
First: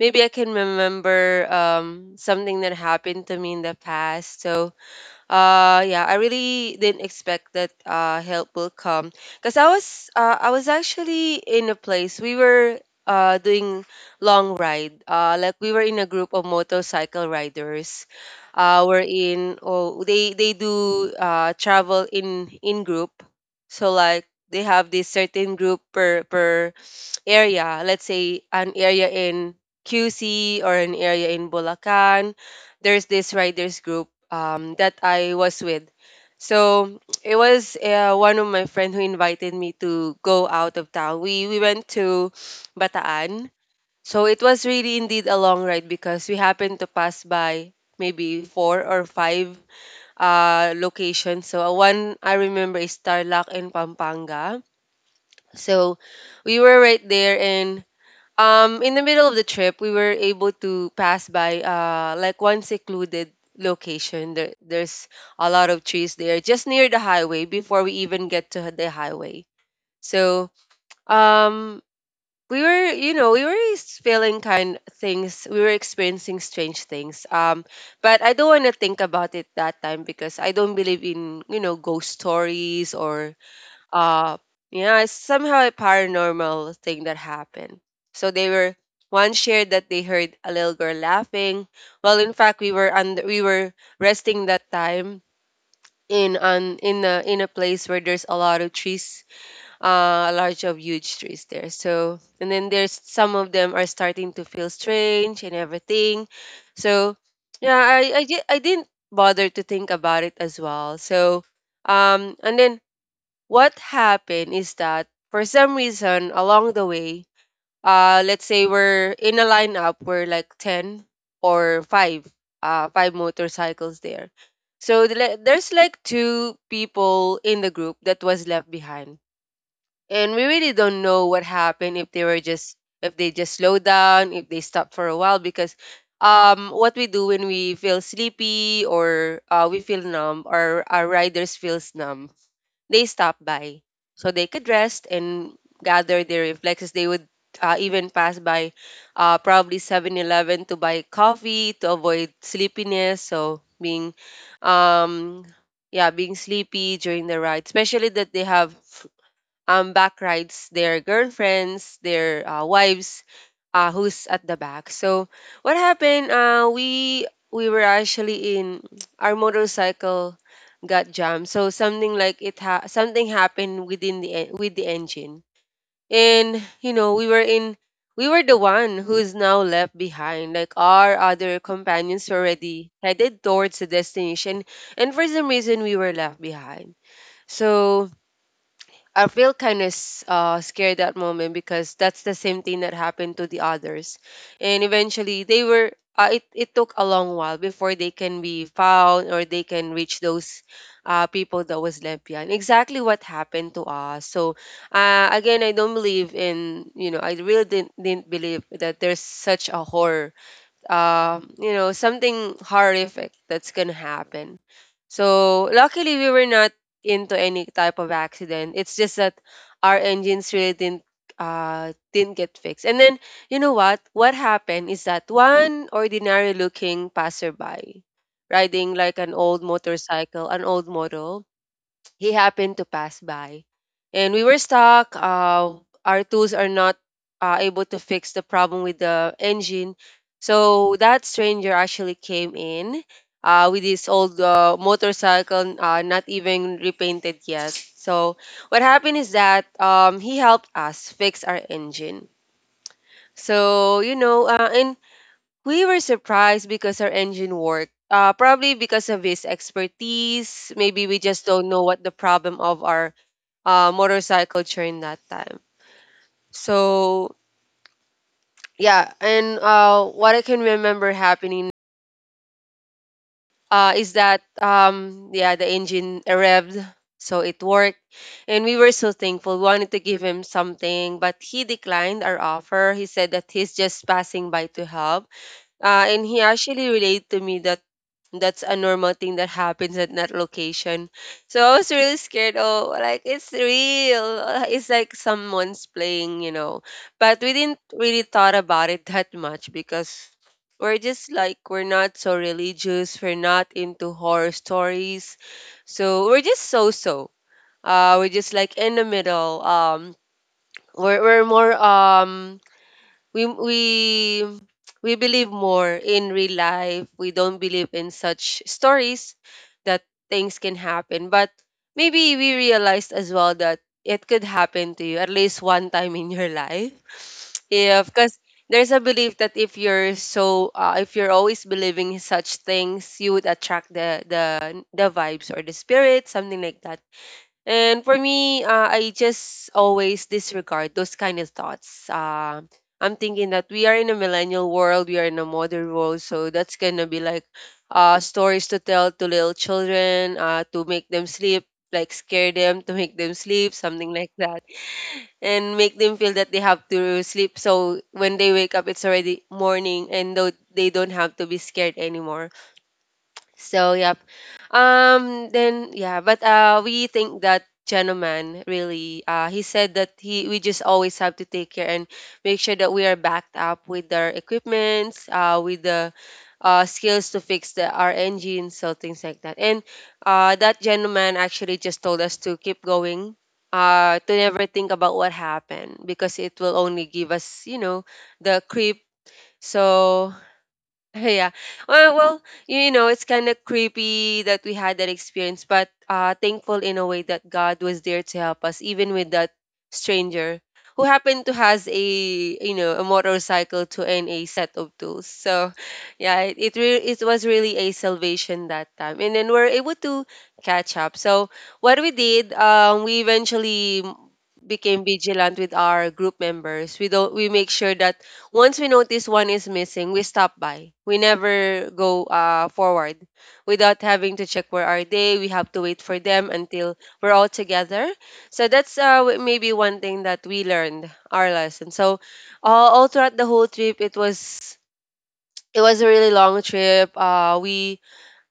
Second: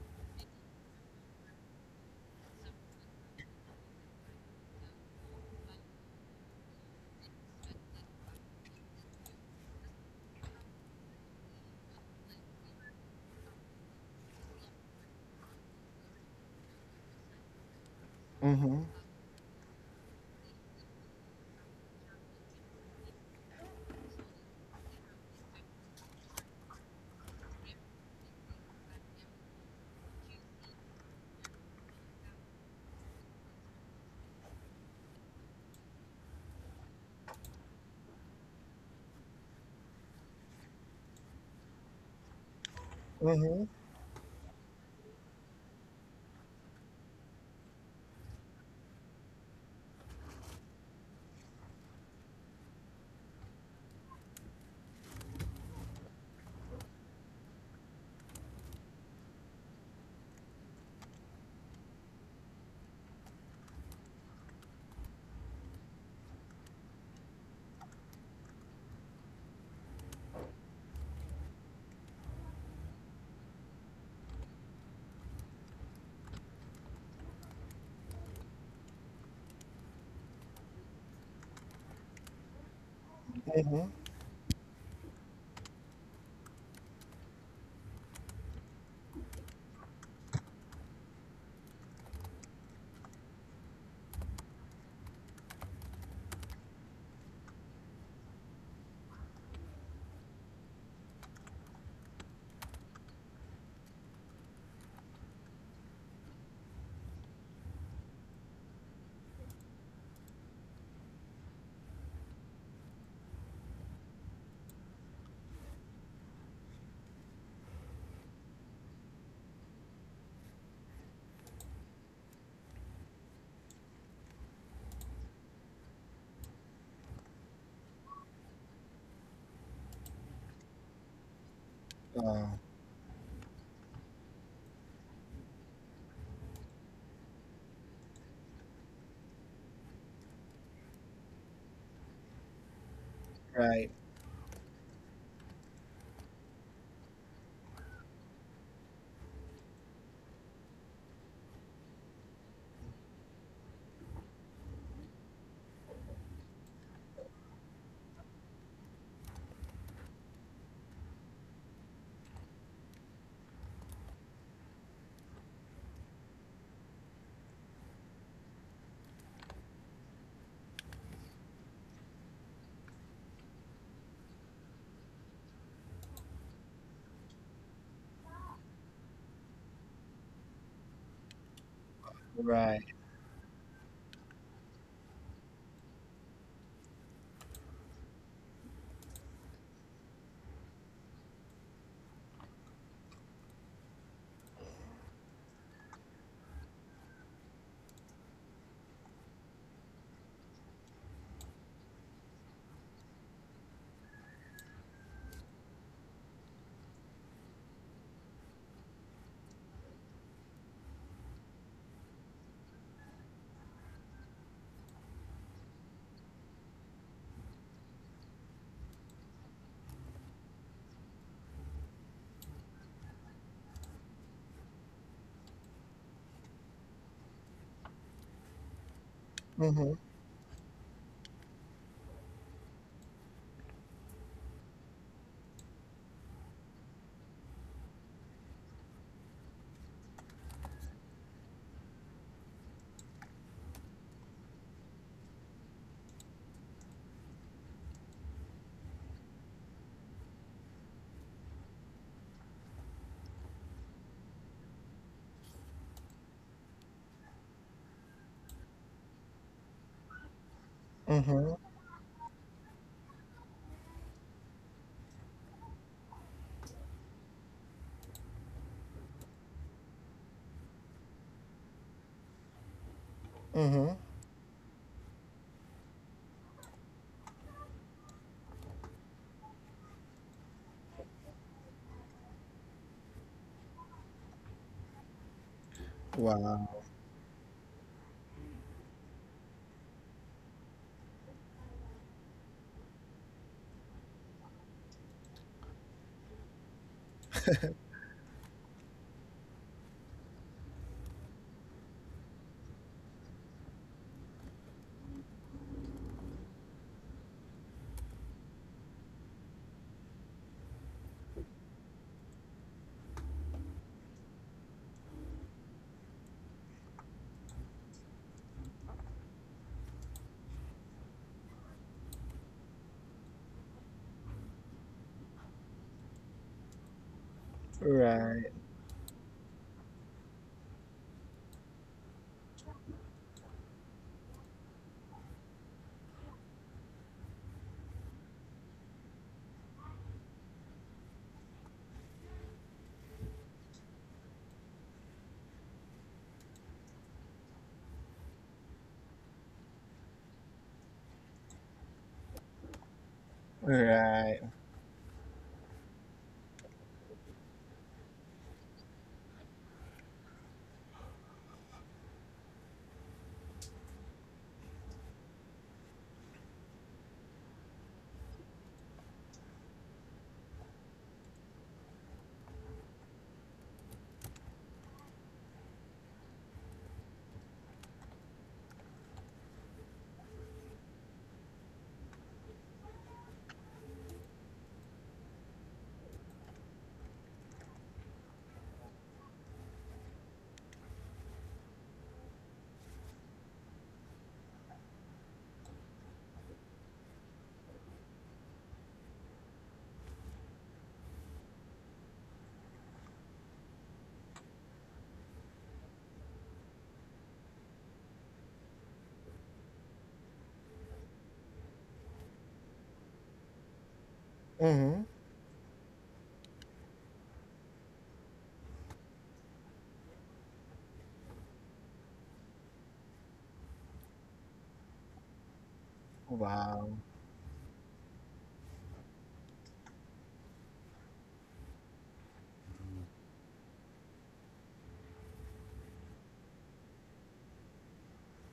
Speaker 2: maybe I can remember um something that happened to me in the past. So, uh, yeah, I really didn't expect that uh, help will come because I was uh, I was actually in a place we were uh, doing long ride. Uh, like we were in a group of motorcycle riders.
Speaker 1: Mm-hmm.
Speaker 2: Uh, we're in oh they they do uh, travel in in group. So like they have this certain group per per area. Let's say an area in Q C or an area in Bulacan, there's this riders group um, that I was with. So it was uh, one of my friend who invited me to go out of town. We we went to Bataan.
Speaker 1: Mm-hmm.
Speaker 2: So it was really indeed a long ride because we happened to pass by maybe four or five uh, locations. So uh, one I remember is Tarlac and Pampanga. So we were right there and um, in the middle of the trip, we were able to pass by uh like one secluded location. There, there's a lot of trees there, just near the highway before we even get to the highway. So, um, we were, you know, we were s- feeling kind things. We were experiencing strange things. Um, but I don't want to think about it that time because I don't believe in, you know, ghost stories or
Speaker 1: Mm-hmm.
Speaker 2: uh, yeah, it's somehow a paranormal thing that happened. So they were, one shared that they heard a little girl laughing. Well, in fact, we were under we were resting that time in on in a in a place where there's a lot of trees, uh a lot of huge trees there. So, and then there's some of them are starting to feel strange and everything. So yeah, i i, di- I didn't bother to think about it as well. So um and then what happened is that for some reason along the way, uh, let's say we're in a lineup, we're like ten or five, uh, five motorcycles there. So the le- there's like two people in the group that was left behind. And we really don't know what happened if they were
Speaker 1: Oh,
Speaker 2: just, if they just slowed down, if they stopped for a while because um what we do when we feel sleepy or uh, we feel numb or our riders feels numb, they stopped by
Speaker 1: right.
Speaker 2: so they could rest and gather their reflexes. They would uh, even pass by uh, probably Seven Eleven to buy coffee to avoid sleepiness. So, being, um, yeah, being sleepy during the ride, especially that they have um, back rides, their girlfriends, their uh, wives, uh, who's at the back. So what happened? Uh, we we were actually in our motorcycle got jammed. So something like it ha- something happened within the en- with the engine, and you know we were in, we were the one who's now left behind. Like our other companions were
Speaker 1: Right.
Speaker 2: already headed towards the destination, and for some reason we were left behind. So I feel kind of uh, scared that moment because that's the same thing that happened to the others, and eventually they were. Uh, it it took a long while before they can be found or they can reach those uh, people that was left behind. Exactly what happened to us. So uh, again, I don't believe in, you know, I really didn't didn't believe that there's such a horror, uh, you know, something horrific that's gonna happen. So luckily we were not into any type of accident. It's just that our engines really didn't uh didn't get fixed. And then you know what? What happened is that one ordinary looking passerby riding like an old
Speaker 1: Mm-hmm.
Speaker 2: motorcycle, an old model, he happened to pass by, and we were stuck. Uh, our tools are not uh, able to fix the problem with the engine. So that stranger actually came in uh, with his old uh, motorcycle, uh, not even repainted yet. So what happened is that um, he helped us fix our engine. So you know, uh, and we were surprised because our engine worked. Uh, probably because of his expertise. Maybe we just
Speaker 1: Mm-hmm.
Speaker 2: don't know what the problem of our uh, motorcycle during that time. So yeah, and uh, what I can remember happening
Speaker 1: Mm-hmm.
Speaker 2: uh, is that um, yeah, the engine revved, so it worked, and we were so thankful. We wanted to give him something, but he declined our offer. He said that he's just passing by to help, uh, and he
Speaker 1: Wow.
Speaker 2: actually relayed to me that that's a normal thing that happens at that location. So I was really scared. Oh, like it's real. uh, It's like someone's playing, you know. But we didn't really thought about it that much because we're just like, we're not so religious. We're not into horror stories, so we're just so so. Uh, we're just like in the middle. Um, we're we're more um, we we we believe more in real life. We don't believe in such stories that things can happen. But maybe we realized as well that it could happen to you at least one time in your life. Yeah, because
Speaker 1: Right.
Speaker 2: there's a belief that if you're so uh, if you're always believing in such things, you would attract the the the vibes or the spirit, something like that. And for me, uh, I just always disregard those kind of thoughts. Um, I'm thinking that we are in a millennial world, we are in a modern world, so that's gonna be like uh, stories to tell to little children, uh, to make them sleep, like scare them to make them sleep, something like
Speaker 1: Right.
Speaker 2: that, and make them feel that they have to sleep. So when they wake up, it's already morning, and though they don't have to be scared anymore. So yep. Um, then yeah, but uh, we think that gentleman really uh he said that he we just always have to take care and make sure that we are backed up with our equipments, uh, with the uh skills to fix the our engines, so things like that. And uh that gentleman actually just told us to keep going. Uh, to never think about what happened because it will only give us, you know, the creep. So yeah. Well, well, you know, it's kind of creepy that we had that experience, but uh, thankful in a way that God was there to help us, even with that stranger who happened to has a, you know, a motorcycle to and a set of tools. So, yeah, it it, re- it was really a salvation that time, and then we're able to catch up. So what we did, um, we eventually
Speaker 1: Mm-hmm.
Speaker 2: became vigilant with our group members. We don't We make sure that once we notice one is missing, we stop by. We never go uh, forward without having to check where are they. We have to wait for them
Speaker 1: Wow.
Speaker 2: until we're all together. So that's uh, w- maybe one thing that we learned our lesson. So uh, all throughout the whole trip, it was it was a really long trip. Uh, we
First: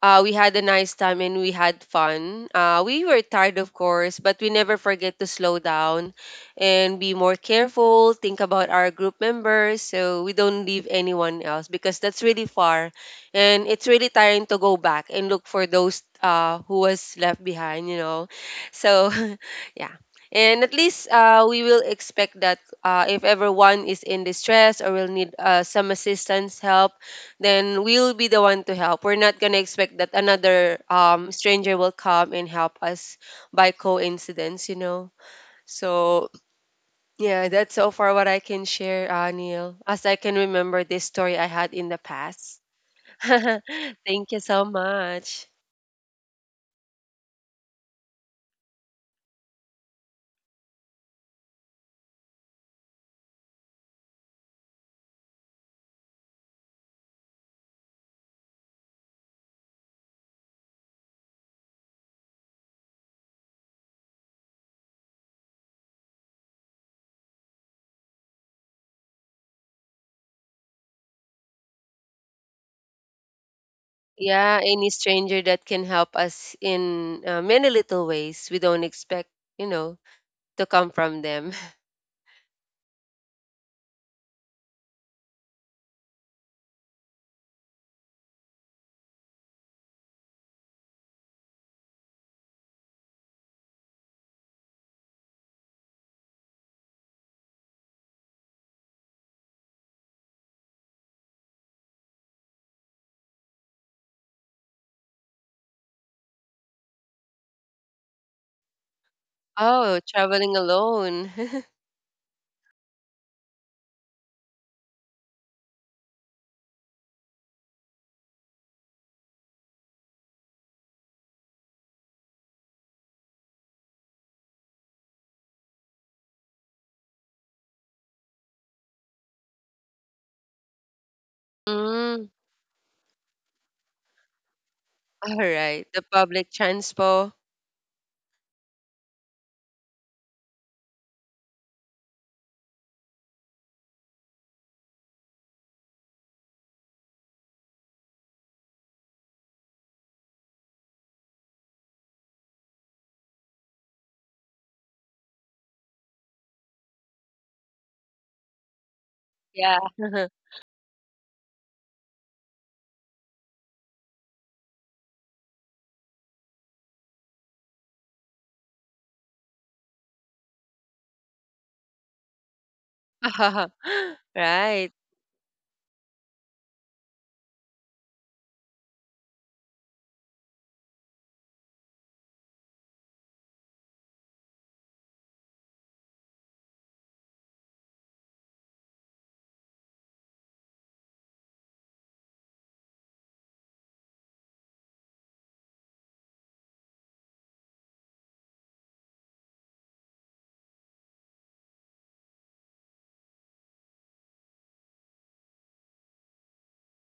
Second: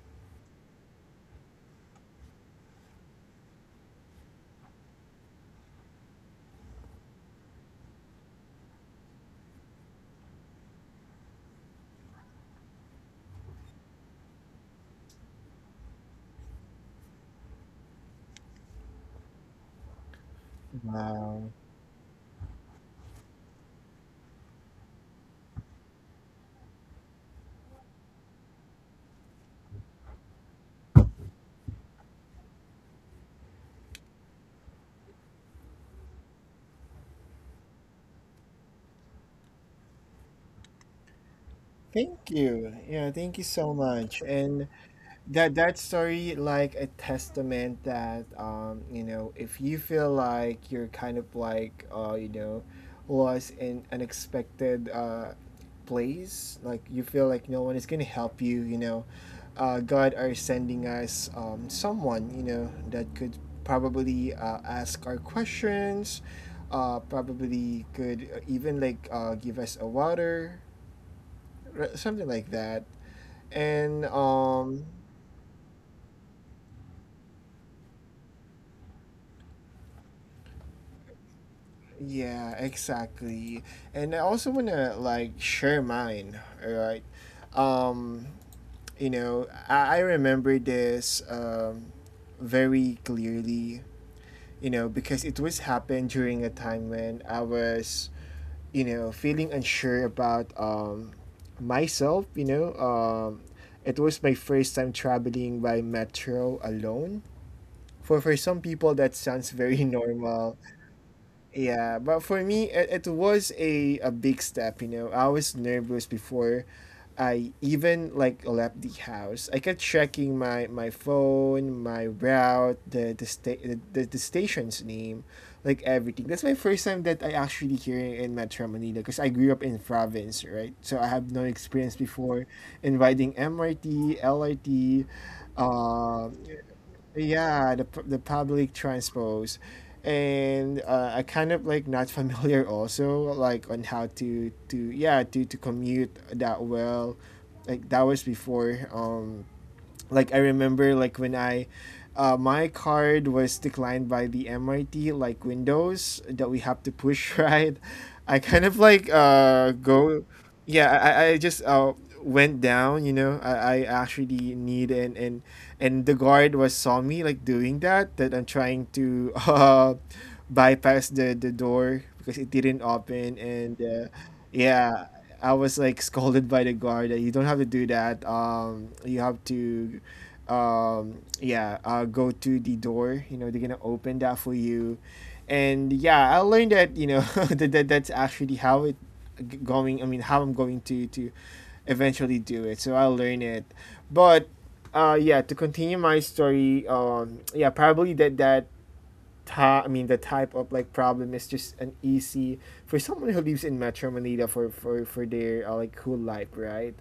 Speaker 2: uh, we had a nice time and we had fun. Uh, we were tired, of course, but we never forget to slow down and be more careful, think about our group members so we don't leave anyone else because that's really far. And it's really tiring to go back and look for those uh, who was left behind, you know. So, yeah. And at least uh,
Speaker 1: Wow.
Speaker 2: we will expect that uh, if everyone is in distress or will need uh, some assistance, help, then we'll be the one to help. We're not gonna expect that another um, stranger will come and help us by coincidence, you know. So yeah, that's so far what I can share, uh, Neil. As I can remember this story I had in the
Speaker 1: Thank
Speaker 2: past.
Speaker 1: you. Yeah, thank you so much.
Speaker 2: Thank you so
Speaker 1: And
Speaker 2: much.
Speaker 1: that that story like a testament that um you know, if you feel like you're kind of like uh you know, lost in unexpected uh place, like you feel like no one is gonna help you, you know, uh God are sending us um someone, you know, that could probably uh, ask our questions, uh probably could even like uh give us a water, r- something like that, and
Speaker 2: Yeah,
Speaker 1: um
Speaker 2: any stranger that can help us in uh, many little ways we don't expect, you know, to come from them.
Speaker 1: yeah, exactly. And I also want to like share mine, all right? Um, you know, I, I remember this um, very clearly, you know, because it was happened during a time when I was, you know, feeling unsure about um, myself, you know. Um, it was my first time traveling by metro alone. For for some people that sounds very
Speaker 2: Oh, traveling
Speaker 1: normal,
Speaker 2: alone.
Speaker 1: yeah, but for me, it, it was a, a big step, you know. I was nervous before I even like left the house. I kept checking my, my phone, my route, the the, sta- the the the station's name, like everything. That's my first time that I actually here in Metro Manila because I grew up in province, right? So I have no experience
Speaker 2: Mm,
Speaker 1: before in riding M R T, L R T,
Speaker 2: all right. The
Speaker 1: uh,
Speaker 2: public transport.
Speaker 1: yeah, the, pu- the public transpose, and uh, I kind of like not familiar also like on how to to yeah, to to commute that well. Like that was before. Um like I remember like when I uh, my card was declined by the M R T, like Windows that we have to push right. I kind of like uh
Speaker 2: Yeah.
Speaker 1: go, yeah. I I I just uh went down. You know, I I actually need and and and the guard was saw me like doing that that I'm trying to uh bypass the the door because it didn't open and uh,
Speaker 2: Right.
Speaker 1: yeah, I was like scolded by the guard that you don't have to do that. Um, you have to, um, yeah, uh, go to the door. You know, they're gonna open that for you, and yeah, I learned that you know that, that that's actually how it g- going. I mean, how I'm going to to eventually do it. So I learned it, but uh, yeah, to continue my story, um, yeah, probably that that ta- I mean the type of like problem is just an easy for someone who lives in Metro Manila for for for their uh, like whole life, right?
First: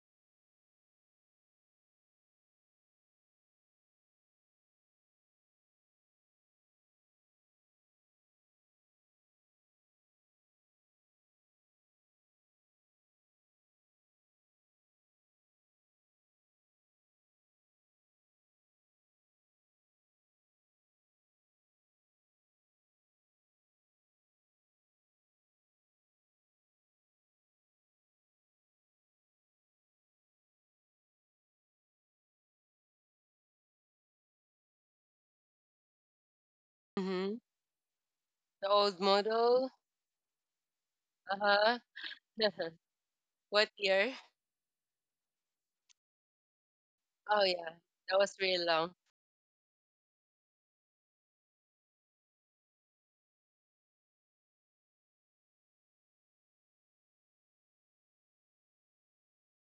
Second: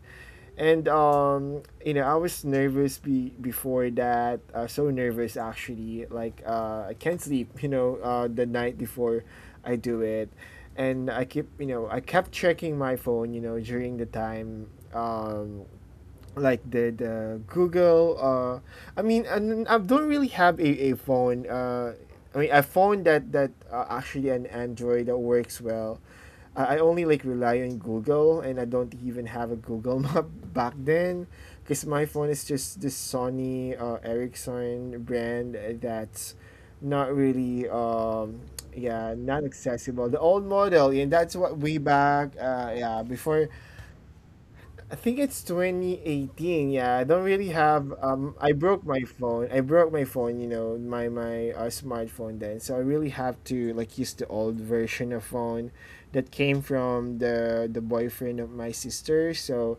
Speaker 1: And um, you know, I was nervous be- before that. Uh, so nervous actually. Like uh, I can't sleep. You know, uh, the night before I do it, and I keep you know I kept checking my phone. You know, during the time um like the the Google. Uh, I mean, and I don't really have a, a phone. Uh, I mean, I found that that uh, actually an Android that works well. I, I only like rely on Google, and I don't even have a Google Map back then, because my phone is just this Sony uh, Ericsson brand that's not
Speaker 2: Mhm.
Speaker 1: really um
Speaker 2: The old
Speaker 1: yeah, not
Speaker 2: model.
Speaker 1: accessible, the old model, and that's what way
Speaker 2: Uh-huh.
Speaker 1: back uh yeah, before
Speaker 2: What year?
Speaker 1: I think it's twenty eighteen. Yeah, I don't
Speaker 2: Oh
Speaker 1: really
Speaker 2: yeah.
Speaker 1: have.
Speaker 2: That
Speaker 1: Um,
Speaker 2: was
Speaker 1: I
Speaker 2: really
Speaker 1: broke
Speaker 2: long.
Speaker 1: my phone. I broke my phone. You know, my my uh, smartphone then. So I really have to like use the old version of phone that came from the the boyfriend of my sister. So,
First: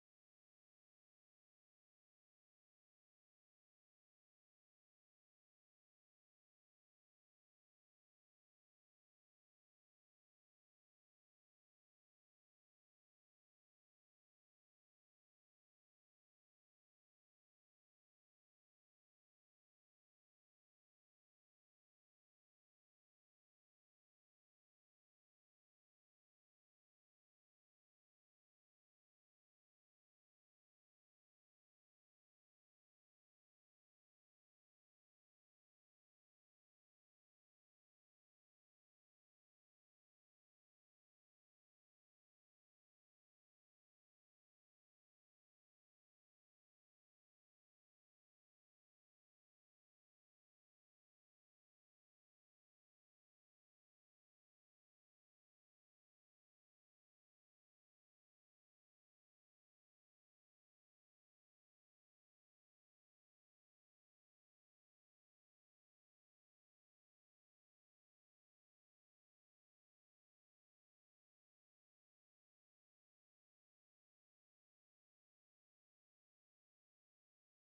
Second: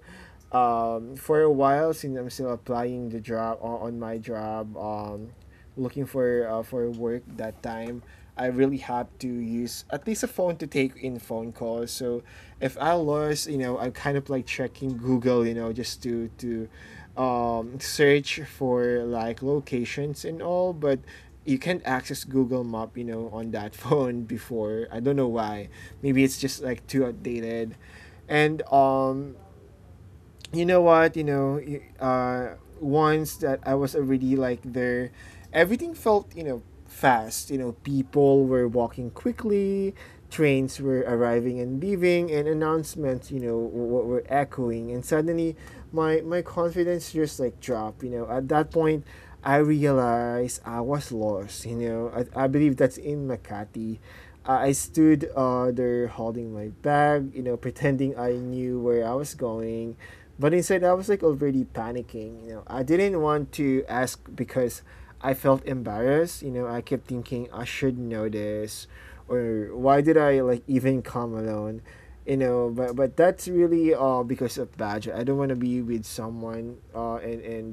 Speaker 1: um, for a while since I'm still applying the job on, on my job, um, looking for uh, for work that time. I really have to use at least a phone to take in phone calls. So if I lost, you know, I'm kind of like checking Google, you know, just to to um, search for like locations and all, but you can't access Google Map, you know, on that phone before. I don't know why. Maybe it's just like too outdated. And um you know what, you know y- uh once that I was already like there, everything felt, you know, fast. You know, people were walking quickly, trains were arriving and leaving, and announcements, you know, w- were echoing. And suddenly, my my confidence just like dropped. You know, at that point, I realized I was lost. You know, I, I believe that's in Makati. I I stood uh, there holding my bag, you know, pretending I knew where I was going. But inside I was like already panicking. You know, I didn't want to ask because I felt embarrassed. You know, I kept thinking I should know this, or why did I like even come alone? You know, but but that's really uh because of budget. I don't want to be with someone uh and and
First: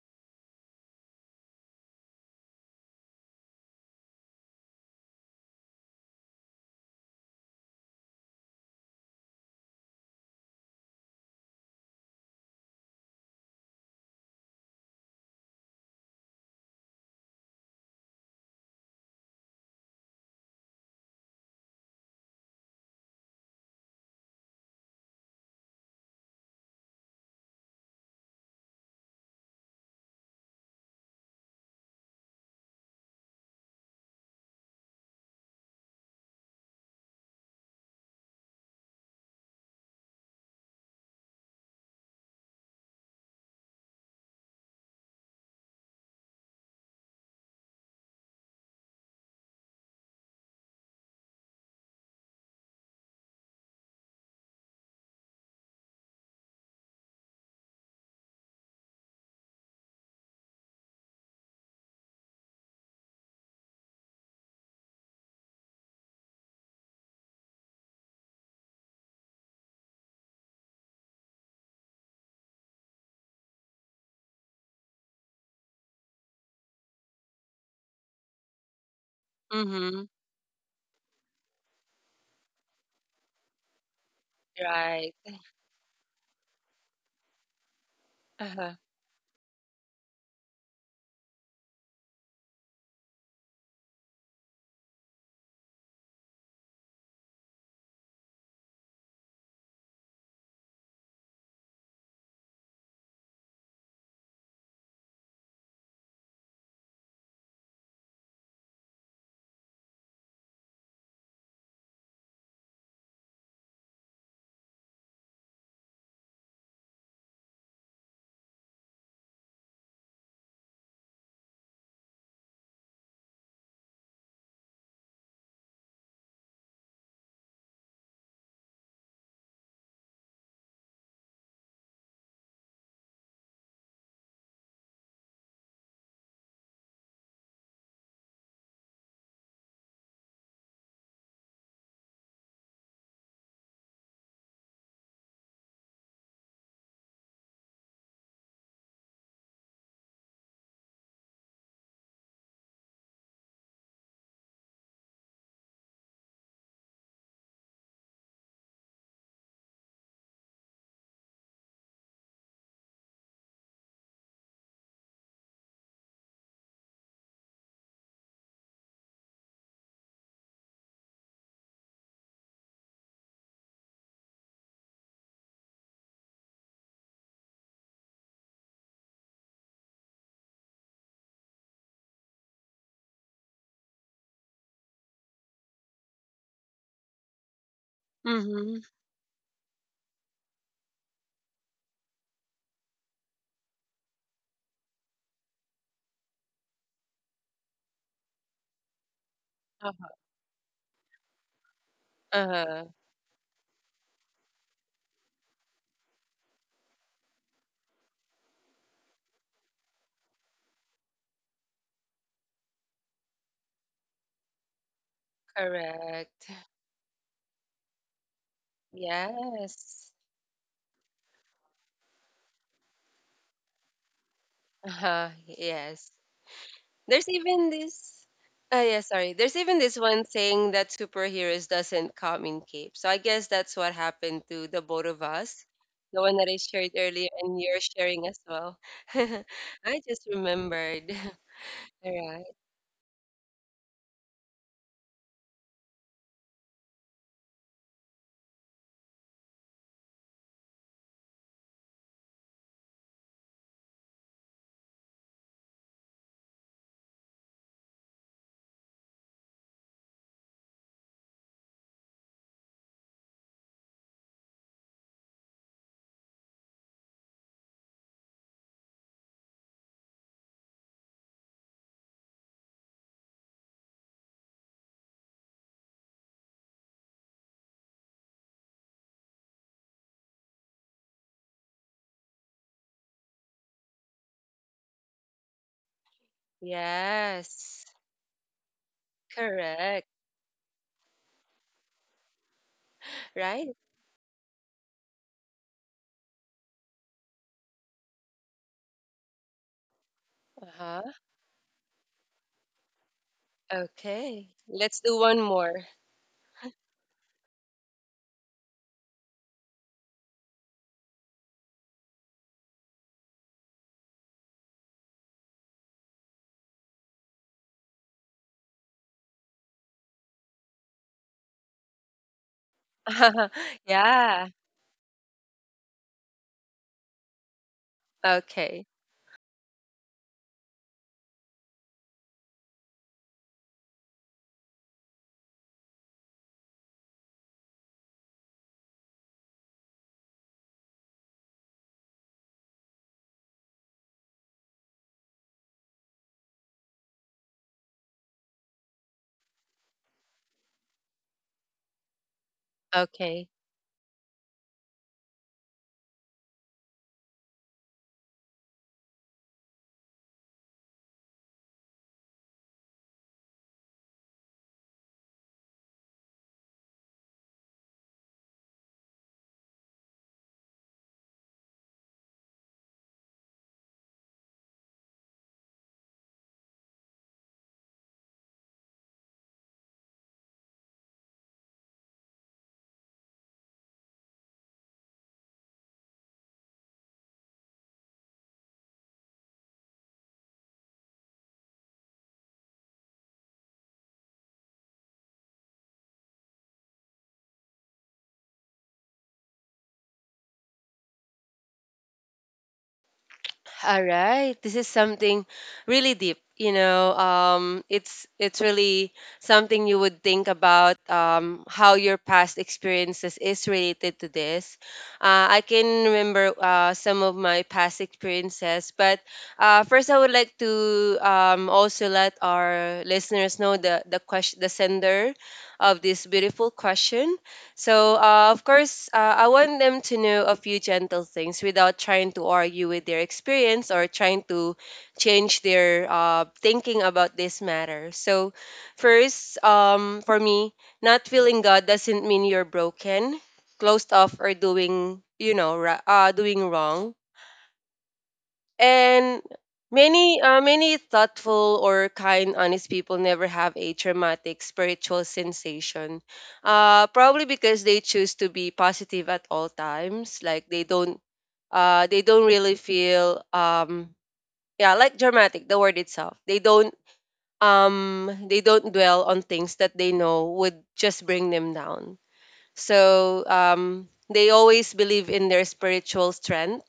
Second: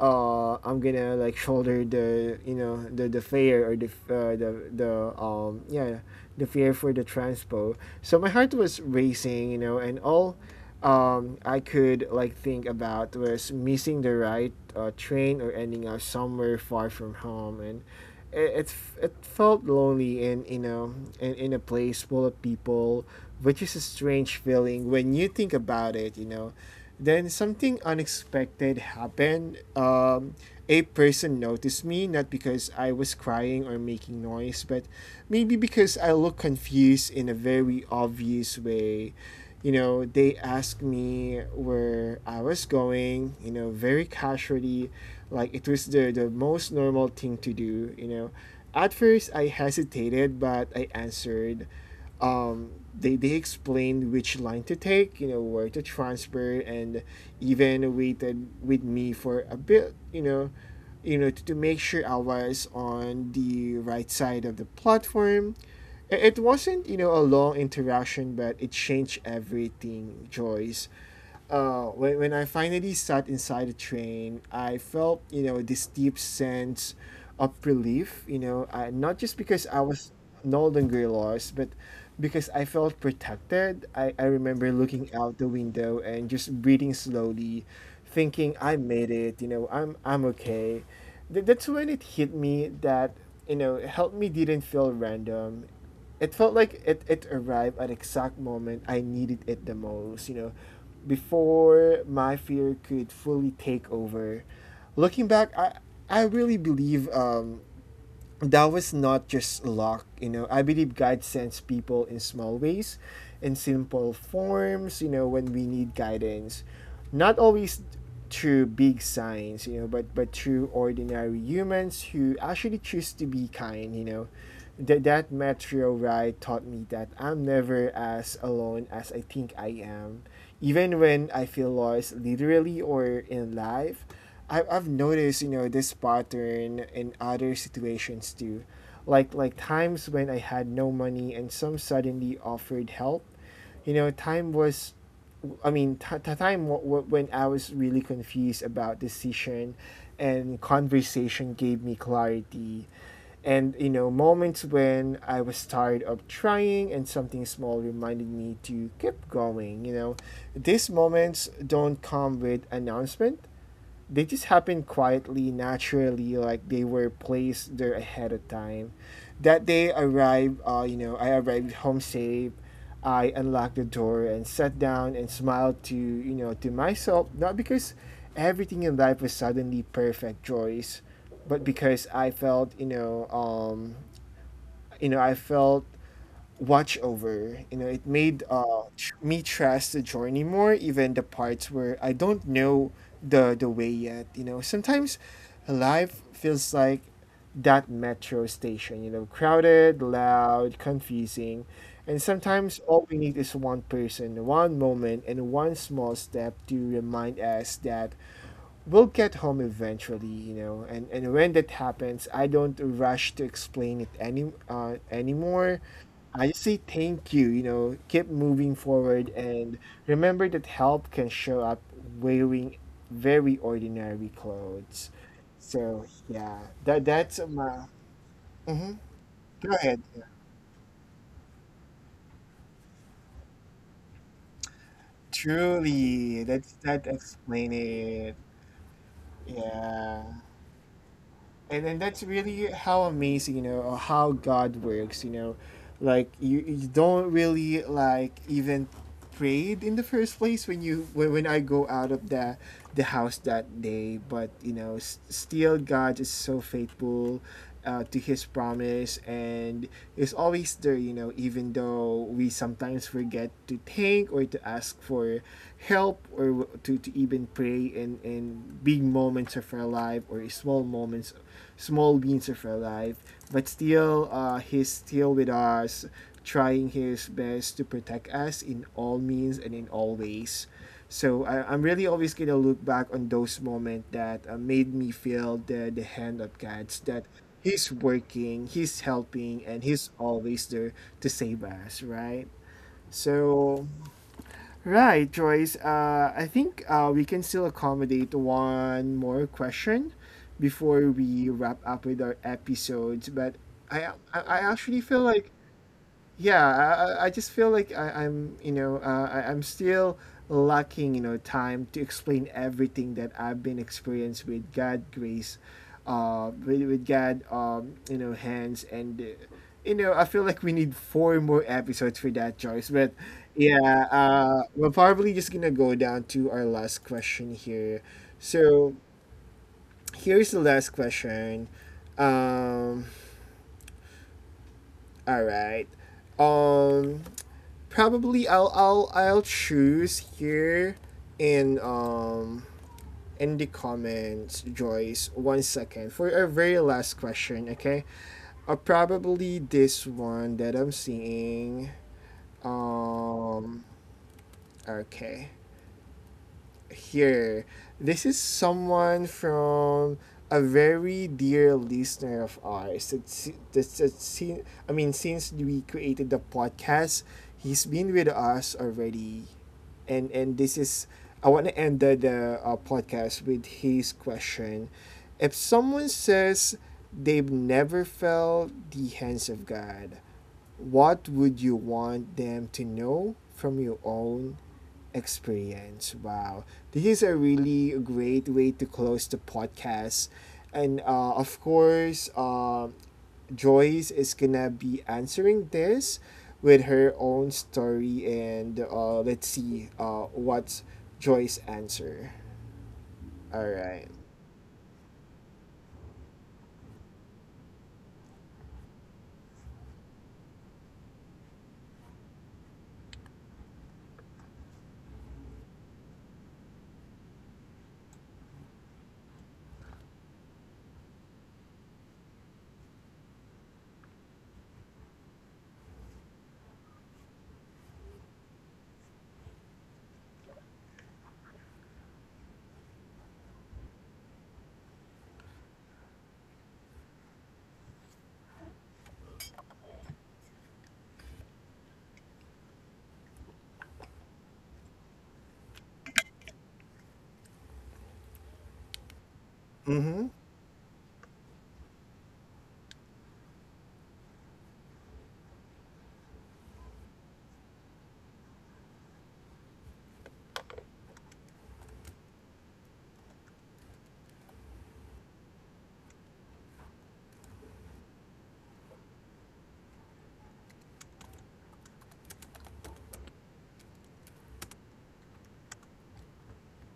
Speaker 1: uh I'm gonna like shoulder the, you know, the the fear, or the uh, the the um yeah, the fear for the transpo. So my heart was racing, you know, and all um, I could like think about was missing the right uh, train or ending up somewhere far from home, and it, it, it felt lonely in, you know, in, in a place full of people, which is a strange feeling when you think about it. You know, then something unexpected happened. Um, a person noticed me, not because I was crying or making noise, but maybe because I looked confused in a very obvious way. You know, they asked me where I was going, you know, very casually, like it was the, the most normal thing to do, you know. At first, I hesitated, but I answered. um, they, they explained which line to take, you know, where to transfer, and even waited with me for a bit, you know, you know, to, to make sure I was on the right side of the platform. I- It wasn't, you know, a long interaction, but it changed everything, Joyce. uh, when, when I finally sat inside the train, I felt, you know, this deep sense of relief, you know, I, not just because I
Speaker 2: Mhm.
Speaker 1: was no longer lost, but because I felt protected. I, I remember looking
Speaker 2: Right.
Speaker 1: out the window and just breathing slowly, thinking, I
Speaker 2: Uh-huh.
Speaker 1: made it, you know, I'm, I'm okay. Th- that's when it hit me that, you know, help me didn't feel random. It felt like it, it arrived at exact moment I needed it the most, you know, before my fear could fully take over. Looking back, I I really believe um, that was not just luck. You know, I believe God sends people in small ways, in simple forms, you know, when we need guidance, not always through big signs, you know, but but through ordinary humans who actually choose to be kind. You know, that that metro ride taught me that I'm never as alone as I think I am, even when I feel lost, literally or in life. I've, I've noticed, you know, this pattern in other situations too, like like times when I had no money and some suddenly offered help. You know, time was I mean t- t- time w- w- when I was really confused about decision and conversation gave me clarity, and you know, moments when I was tired of trying and something small reminded me to keep going. You know, these moments don't come with announcement. They just happened quietly, naturally, like they were placed there ahead of time. That day arrived, uh, you know, I arrived home safe. I unlocked the door and sat down and smiled to, you know, to myself, not because everything in life was suddenly perfect, Joyce, but because I felt, you know, um, you know, I felt watch over. You know, it made uh,
Speaker 2: Mhm.
Speaker 1: tr- me trust the journey more, even the parts where I don't know the the way yet. You know, sometimes life feels like that metro station. You know, crowded,
Speaker 2: Uh-huh.
Speaker 1: loud, confusing, and sometimes
Speaker 2: Uh-huh.
Speaker 1: all we need is one person, one moment, and one small step to remind us that we'll get home eventually. You know, and and when that happens, I don't rush to explain it any uh, anymore. I
Speaker 2: Correct.
Speaker 1: just say thank you, you know, keep moving forward and
Speaker 2: Yes.
Speaker 1: remember that help can show up wearing very ordinary clothes.
Speaker 2: Uh-huh.
Speaker 1: So
Speaker 2: Yes.
Speaker 1: yeah, that
Speaker 2: There's
Speaker 1: that's
Speaker 2: even
Speaker 1: my
Speaker 2: this. Uh,
Speaker 1: hmm.
Speaker 2: yeah, sorry. There's
Speaker 1: Go
Speaker 2: even
Speaker 1: ahead.
Speaker 2: this
Speaker 1: Yeah.
Speaker 2: one saying that superheroes doesn't come in cape. So I guess that's what happened to the both of us. The one
Speaker 1: Truly,
Speaker 2: that I
Speaker 1: that's
Speaker 2: shared
Speaker 1: that
Speaker 2: earlier and
Speaker 1: explain
Speaker 2: you're sharing
Speaker 1: it.
Speaker 2: as well. I
Speaker 1: Yeah.
Speaker 2: just remembered.
Speaker 1: And and that's
Speaker 2: All right.
Speaker 1: really how amazing, you know, or how God works, you know. Like you, you don't really like even prayed in the first place when you when, when I go out of the the house that day. But you know, s- still God is so faithful uh, to His promise and is always there. You know, even though we sometimes forget to think or to ask for help, or w- to, to even pray in in big moments of our life or small moments, small beings of our life. But still, uh, He's still with us trying his best to protect us in all means and in all ways. So I, I'm really always gonna look back on those moments that uh, made me feel the the hand of God, that
Speaker 2: Yes.
Speaker 1: He's working, He's helping, and He's
Speaker 2: Correct.
Speaker 1: always there to save us, right?
Speaker 2: Right?
Speaker 1: So, right, Joyce. Uh, I think uh, we can still accommodate one more question before
Speaker 2: Uh-huh.
Speaker 1: we wrap up with our episodes. But I, I, I
Speaker 2: Okay.
Speaker 1: actually
Speaker 2: Let's
Speaker 1: feel
Speaker 2: do one
Speaker 1: like
Speaker 2: more.
Speaker 1: yeah, i, I just feel like I, I'm you know uh, I, I'm still lacking you know time to explain everything that I've been experienced with God grace, uh with, with God um you know hands, and uh, you know I feel like we need four more episodes for that choice, but yeah,
Speaker 2: Yeah.
Speaker 1: uh we're probably just gonna go down to our last question here.
Speaker 2: Okay.
Speaker 1: So here's the last question. um all right. um probably I'll I'll I'll choose here in um in the comments, Joyce. One second for our very last question. Okay, uh, probably this one that I'm seeing.
Speaker 2: Okay.
Speaker 1: Um, okay. Here. This is someone from a very dear listener of ours. It's, it's, it's, I mean, since we created the podcast, he's been with us already. And, and this is, I want to end the, the uh, podcast with his question. If someone says they've never felt the hands of God, what would you want them to know from your own experience. Wow. This is a really great way to close the podcast. And uh, of course, uh, Joyce is gonna be answering this with her own story. And uh, Let's see uh, what's Joyce's answer. All
Speaker 2: All
Speaker 1: right.
Speaker 2: right. This is something really deep. You know, um, it's it's really something you would think about um, how your past experiences is related to this. Uh, I can remember uh, some of my past experiences, but uh, first I would like to um, also let our listeners know the the question, the sender of this beautiful question. So, uh, of course, uh, I want them to know a few gentle things without trying to argue with their experience or trying to change their uh, thinking about this matter. So, first, um, for me, not feeling God doesn't mean you're broken, closed off, or doing, you know, ra- uh, doing wrong and
Speaker 1: Mm-hmm.
Speaker 2: many, uh, many thoughtful or kind, honest people never have a traumatic spiritual sensation. Uh, probably because they choose to be positive at all times. Like they don't, uh, they don't really feel, um, yeah, like dramatic. The word itself, they don't, um, They don't dwell on things that they know would just bring them down. So um, they always believe in their spiritual strength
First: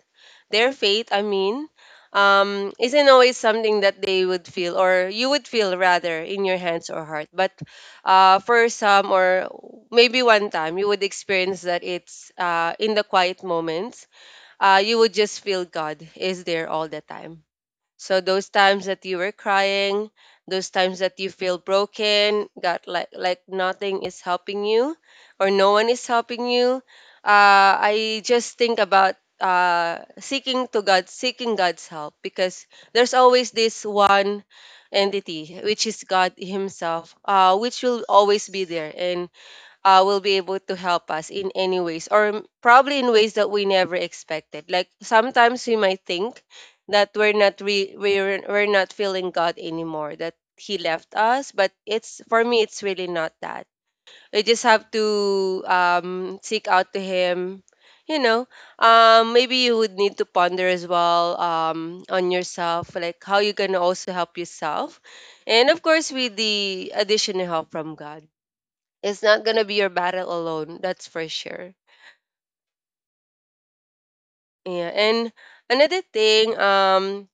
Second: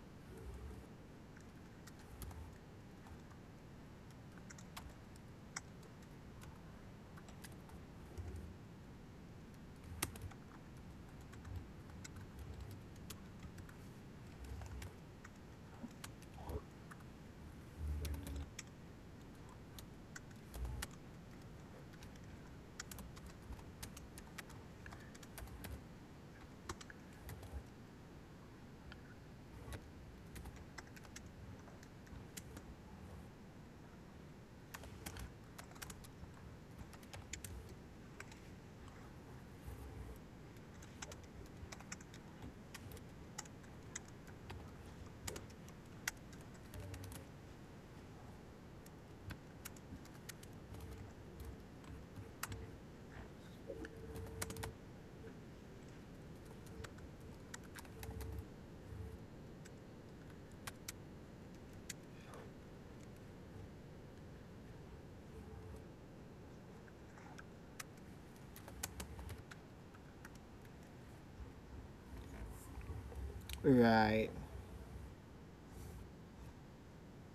Speaker 2: their faith, I mean, um, isn't always something that they would feel or you would feel rather in your hands or heart. But uh, for some, or maybe one time, you would experience that it's uh, in the quiet moments, uh, you would just feel God is there all the time. So those times that you were crying, those times that you feel broken, got like like nothing is helping you, or no one is helping you. Uh, I just think about uh, seeking to God, seeking God's help, because there's always this one entity, which is God Himself, uh, which will always be there, and uh, will be able to help us in any ways or m- probably in ways that we never expected. Like sometimes we might think that we're not re- we're, we're not feeling god anymore, that he left us, but it's, for me, it's really not that. We just have to um, seek out to him, you know. Um, maybe you would need to ponder as well, um, on yourself, like how you can also help yourself, and of course with the additional help from god. It's not gonna be your battle alone, that's for sure.
Speaker 1: Right.
Speaker 2: Yeah, and another thing, um,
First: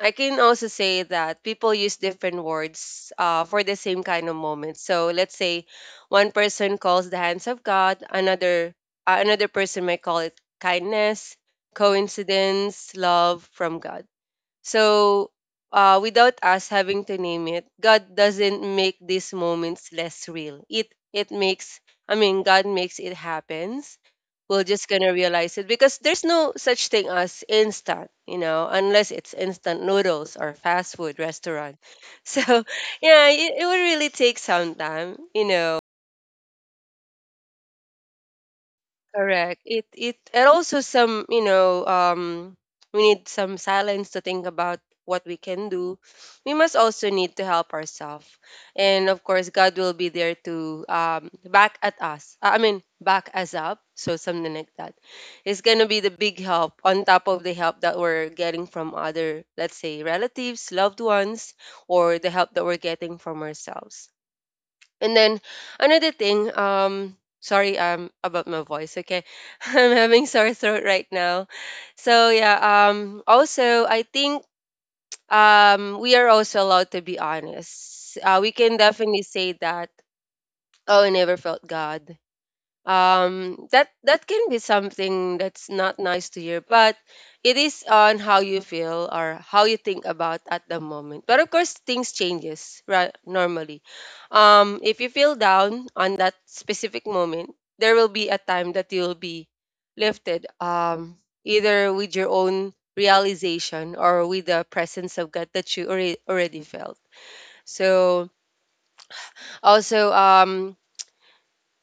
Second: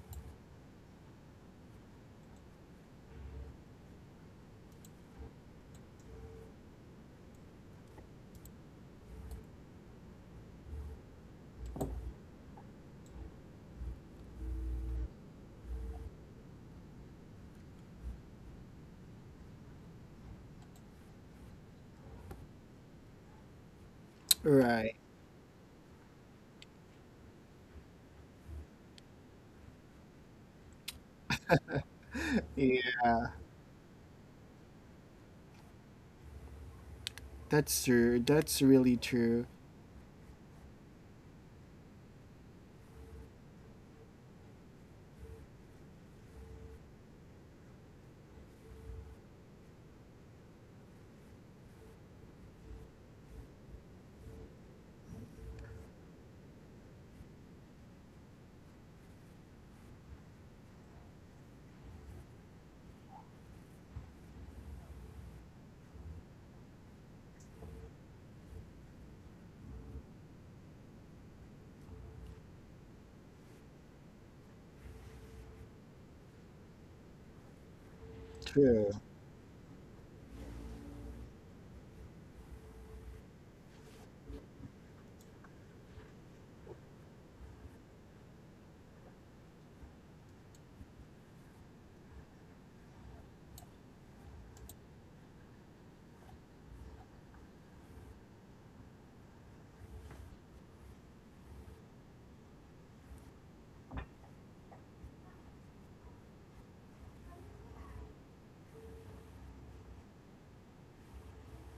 Speaker 2: I can also say that people use different words uh, for the same kind of moment. So let's say one person calls the hands of God, another uh, another person might call it kindness, coincidence, love from God. So, uh, without us having to name it, God doesn't make these moments less real. It it makes, I mean, God makes it happens. We're just
Speaker 1: Right.
Speaker 2: gonna realize it because there's no such thing as instant, you know, unless it's instant noodles or fast food restaurant. So,
Speaker 1: Yeah.
Speaker 2: yeah, it, it would really take some time, you know.
Speaker 1: That's true. That's really true.
Speaker 2: Correct. It it and also some, you know, um we need some silence to think about what we can do. We must also need to help ourselves. And of course, God will be there to um back at us. Uh, I mean, back us up. So something like that. It's going to be the big help on top of the help that we're getting from other, let's say, relatives, loved ones, or the help that we're getting from ourselves. And then another thing, um, sorry, um, about my voice. Okay, I'm having sore throat right now. So yeah, um, also I think um we are also allowed to be honest. Uh, we can
Speaker 1: True.
Speaker 2: definitely say that. Oh, I never felt God. um that that can be something that's not nice to hear, but it is on how you feel or how you think about at the moment. But of course things changes, right? Normally, um if you feel down on that specific moment, there will be a time that you'll be lifted, um either with your own realization or with the presence of god that you already already felt. So also, um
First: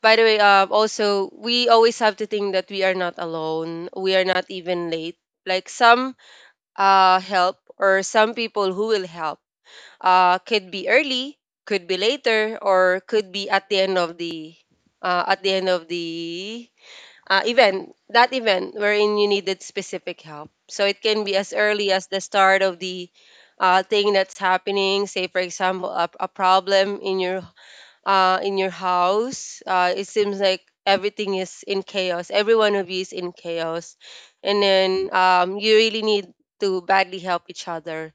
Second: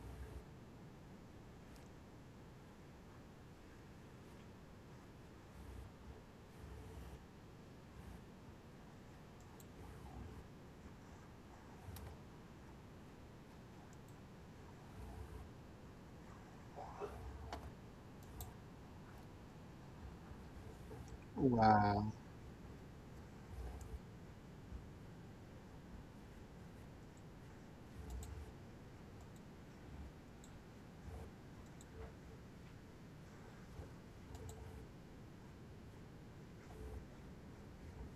Speaker 2: by the way, um, also we always have to think that we are not alone. We are not even late. Like some uh help or some people who will help uh could be early, could be later, or could be at the end of the uh, at the end of the uh, event. That event wherein you needed specific help. So it can be as early as
Speaker 1: Wow.
Speaker 2: the start of the uh, thing that's happening. Say for example, a, a problem in your uh, in your house. Uh, it seems like everything is in chaos. Every one of you is in chaos, and then um, you really need to badly help each other.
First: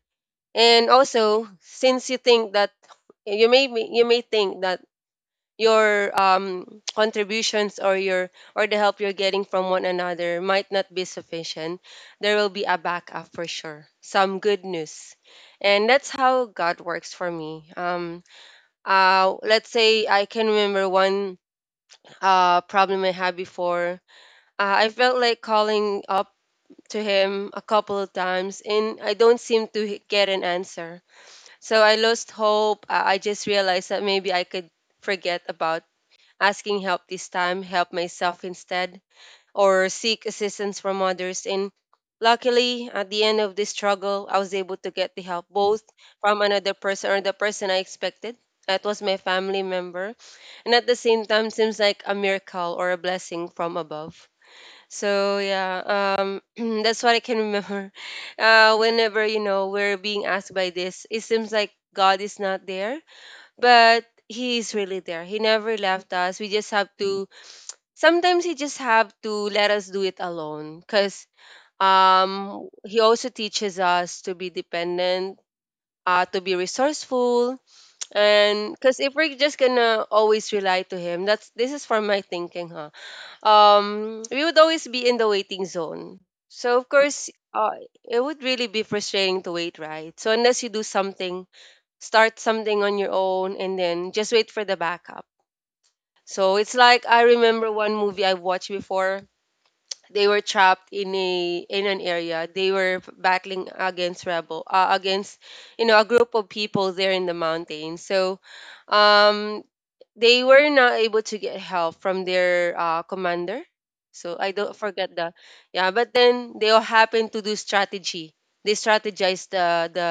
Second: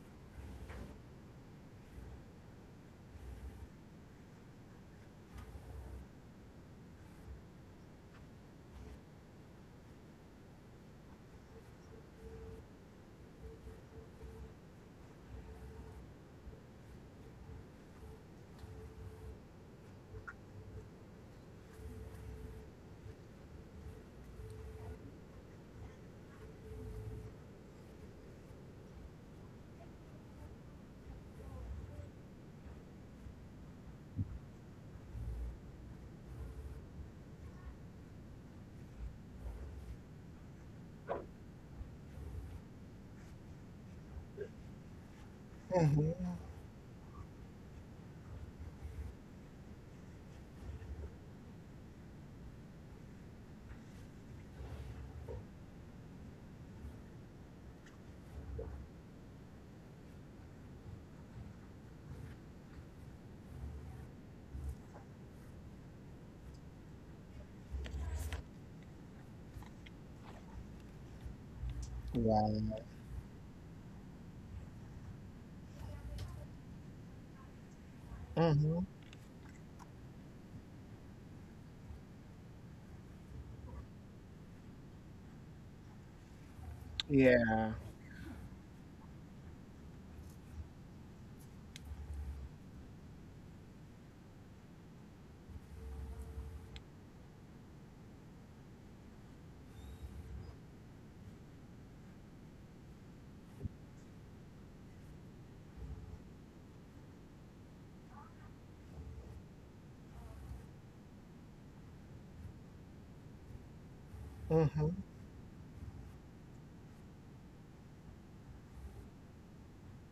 Speaker 2: And also, since you think that you may be- you may think that your um, contributions or your or the help you're getting from one another might not be sufficient, there will be a backup for sure. Some good news, and that's how God works for me. Um, uh, let's say I can remember one uh, problem I had before. Uh, I felt like calling up to him a couple of times and I don't seem to h- get an answer. So I lost hope. Uh, I just realized that maybe I could forget about asking help this time, help myself instead, or seek assistance from others. And luckily, at the end of this struggle, I was able to get the help both
Speaker 1: Mm-hmm.
Speaker 2: from another person or the person I expected. That was my family member and at the same time seems like a miracle or a blessing from above. So yeah, um, that's what I can remember. Uh, whenever you know we're being asked by this, it seems like God is not there, but He is really there. He never left us. We just have to. Sometimes He just have to let us do it alone, cause
Speaker 1: Wow.
Speaker 2: um, He also teaches us to be dependent, uh, to be resourceful, and
Speaker 1: Mhm.
Speaker 2: because if we're just gonna always rely to him, that's this is from my thinking, huh? Um, we would always be in the waiting zone. So of course,
Speaker 1: Yeah.
Speaker 2: uh, it would really be frustrating to wait, right? So unless you do something, start something on your own, and then just wait for the backup. So it's like I remember one movie I watched before. They were trapped in a in an area. They were battling against rebel, uh, against you know a group of people there in the mountains. So um they were not able to get help from their uh, commander. So I don't
Speaker 1: Mhm.
Speaker 2: forget that. Yeah, but then they all happen to do strategy. They strategize the the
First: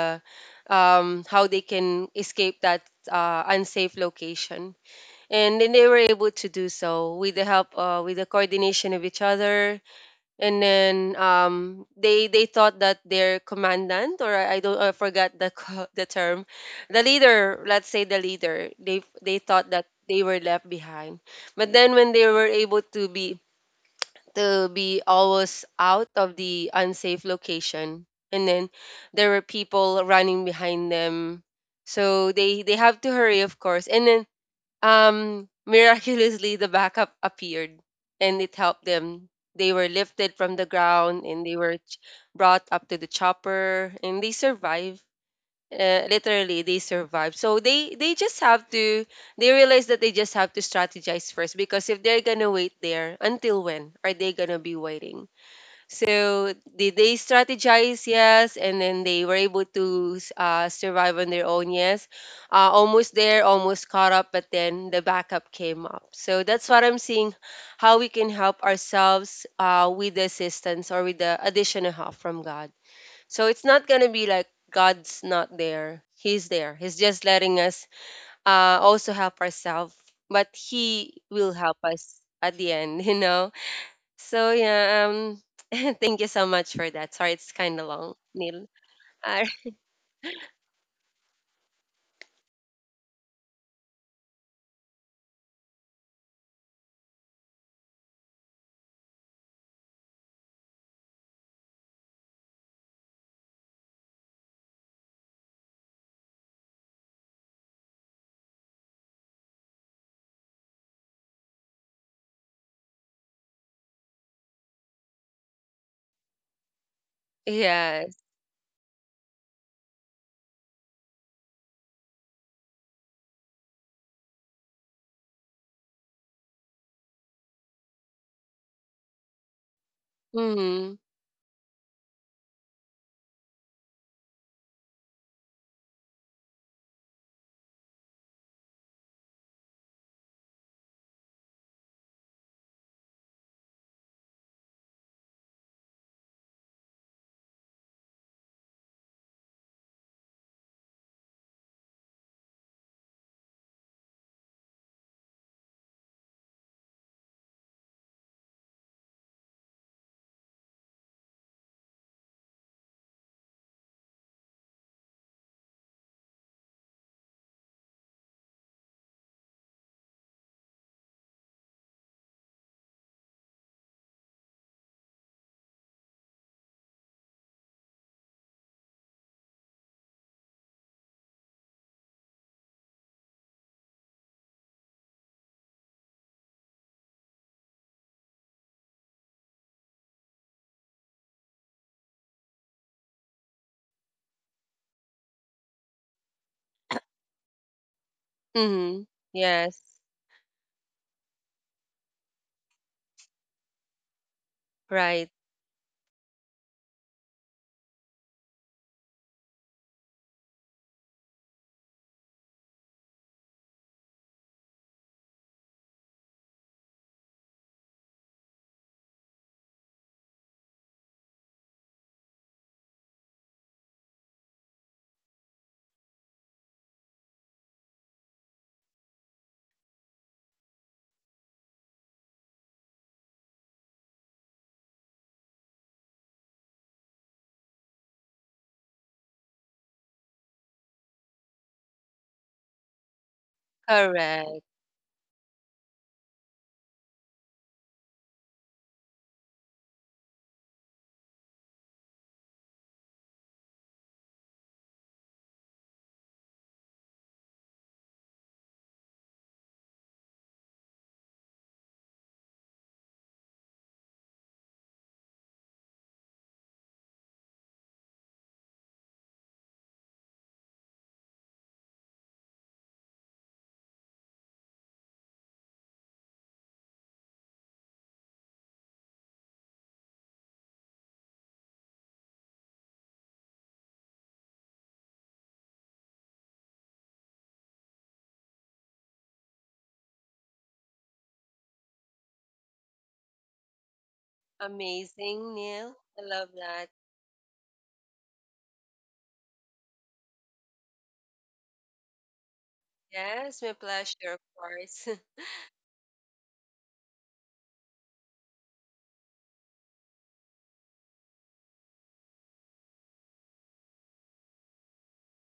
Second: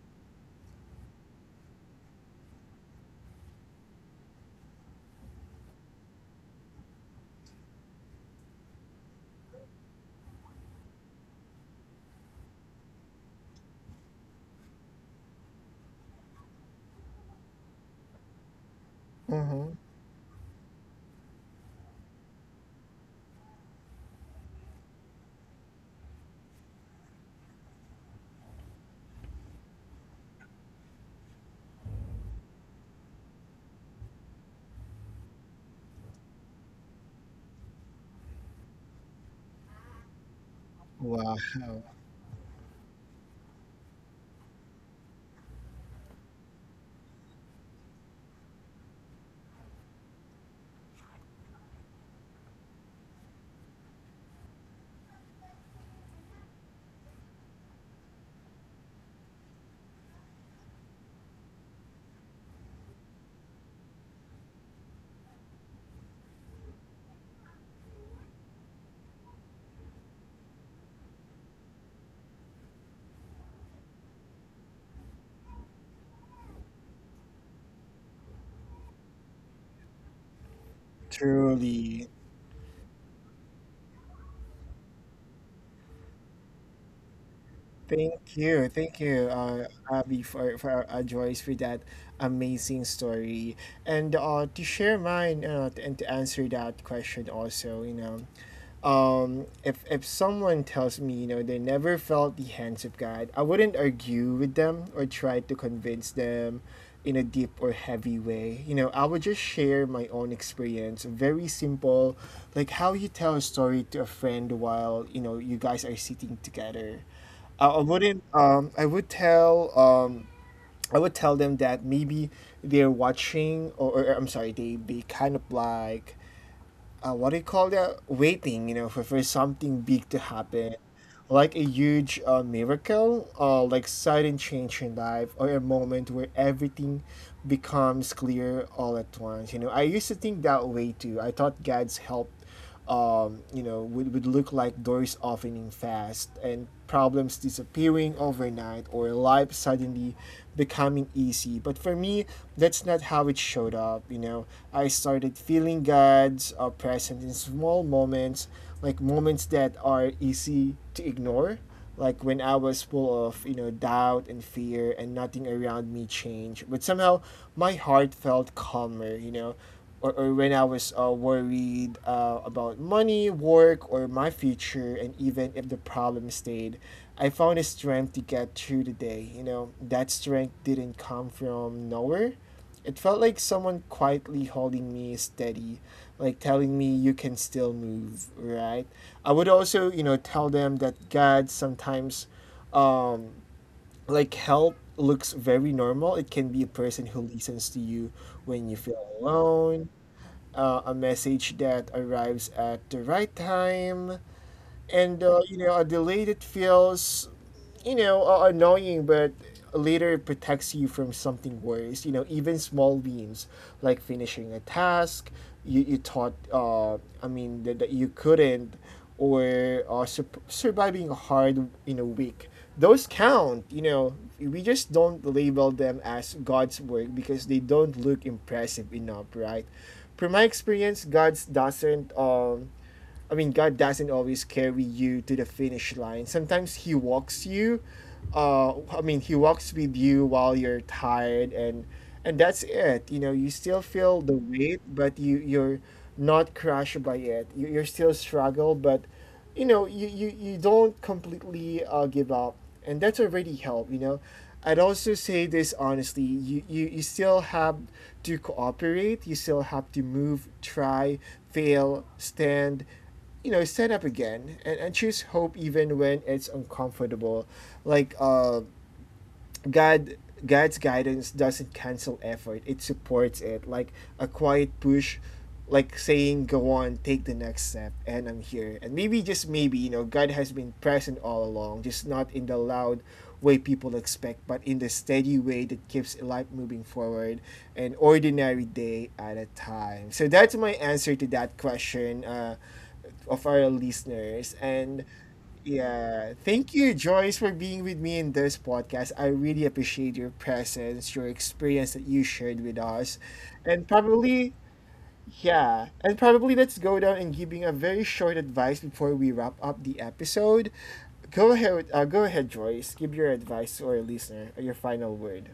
Speaker 2: um, how they can escape that uh, unsafe location, and then they were able to do so with the help uh, with the coordination of each other. And then um they they thought that their commandant, or I I don't I forgot the co- the term, the leader, let's say, the leader, they they thought
Speaker 1: Mhm.
Speaker 2: that they were left behind. But then when they were able to be to be always out of the unsafe location, and then there were people running behind them, so they they have to hurry, of course. And then um, miraculously, the backup appeared and it helped them. They were lifted from the ground
Speaker 1: Wow.
Speaker 2: and they were ch- brought up to the chopper and they survived. Uh, literally, they survived. So they they just have to. They realize that they just have to strategize first because if they're gonna wait there, until when are they gonna be waiting? So did they strategize? Yes, and then they were able to uh, survive on their own. Yes, uh, almost there, almost caught up, but then the backup came up. So that's what I'm seeing, how we can help ourselves uh, with the assistance or with the additional help from God. So it's not gonna be like God's not there; He's there. He's just letting us uh, also help ourselves, but He will help
Speaker 1: Truly.
Speaker 2: us at the end. You know, so yeah, um, thank you so much for that. Sorry, it's kind of long,
Speaker 1: Thank
Speaker 2: Neil.
Speaker 1: you, thank you,
Speaker 2: Uh,
Speaker 1: uh, Abby, for, for uh, Joyce for that amazing story, and uh, to share mine uh, and to answer that question also, you know, um, if if someone tells me you know they never felt the hands of God. I wouldn't argue with them or try to convince them in a deep or heavy way. You know, I would just share my own experience, very simple, like how you tell a story to a friend while you know you guys are sitting together. I I
Speaker 2: yes.
Speaker 1: wouldn't. Um, I would tell. Um, I would tell them that maybe they're watching, or, or I'm sorry, they they kind of like, uh, what do you call that? Waiting, you know, for for something big to happen,
Speaker 2: Mm-hmm.
Speaker 1: like a huge uh, miracle, uh, like sudden change in life, or a moment where everything becomes clear all at once. You know, I used to think that way too. I thought God's help um, you know, would, would look like doors opening fast and problems disappearing overnight or life suddenly becoming easy. But for me, that's not how it showed up. You know, I started feeling God's uh, presence in small moments, like moments that are easy to ignore. Like when I was full of, you know, doubt and fear and nothing around me changed. But somehow my heart felt calmer, you know or, or when I was uh, worried uh, about money, work, or my future, and even if the problem stayed, I found a strength to get through the day. You know, that strength didn't come from nowhere. It felt like someone quietly holding me steady, like telling me you can still move, right? I would also, you know, tell them that God sometimes, um, like help looks very normal. It can be a person who listens to you when you feel
Speaker 2: Mm-hmm. Yes.
Speaker 1: alone, uh, a message that arrives at the right time, and
Speaker 2: Right.
Speaker 1: uh, you know, a delayed, it feels, you know, uh, annoying, but later it protects you from something worse. You know, even small wins like finishing a task you you thought, uh, I mean, that, that you couldn't, or uh, sur- surviving a hard you know week. Those count. You know, we just don't label them as God's work because they don't look impressive enough, right? From my experience, God doesn't. Um, I mean, God doesn't always carry you to the finish line. Sometimes He walks you. Uh, I mean, He walks with you while you're tired, and and that's it. You know, you still feel the
Speaker 2: Correct.
Speaker 1: weight, but you you're not crushed by it. You you still struggle, but you know you you, you don't completely uh, give up, and that's already help. You know I'd also say this honestly, you, you you still have to cooperate. You still have to move, try, fail, stand, you know stand up again, and, and choose hope even when it's uncomfortable, like uh God God's guidance doesn't cancel effort. It supports it. Like a quiet push, like saying, "Go on, take the next step, and I'm here." And maybe, just maybe, you know, God has been present all along, just not in the loud way people expect, but in the steady way that keeps life moving forward, an ordinary day at a time. So that's my answer to that question, uh, of our listeners. And
Speaker 2: Amazing, Neil. I
Speaker 1: yeah.
Speaker 2: love
Speaker 1: Thank
Speaker 2: that.
Speaker 1: you, Joyce, for being with me in this podcast. I really appreciate your presence, your experience that you shared with us.
Speaker 2: Yes, my
Speaker 1: And
Speaker 2: pleasure, of
Speaker 1: probably,
Speaker 2: course.
Speaker 1: yeah. And probably let's go down and giving a very short advice before we wrap up the episode. Go ahead, uh, go ahead, Joyce. Give your advice to our listener, your final word.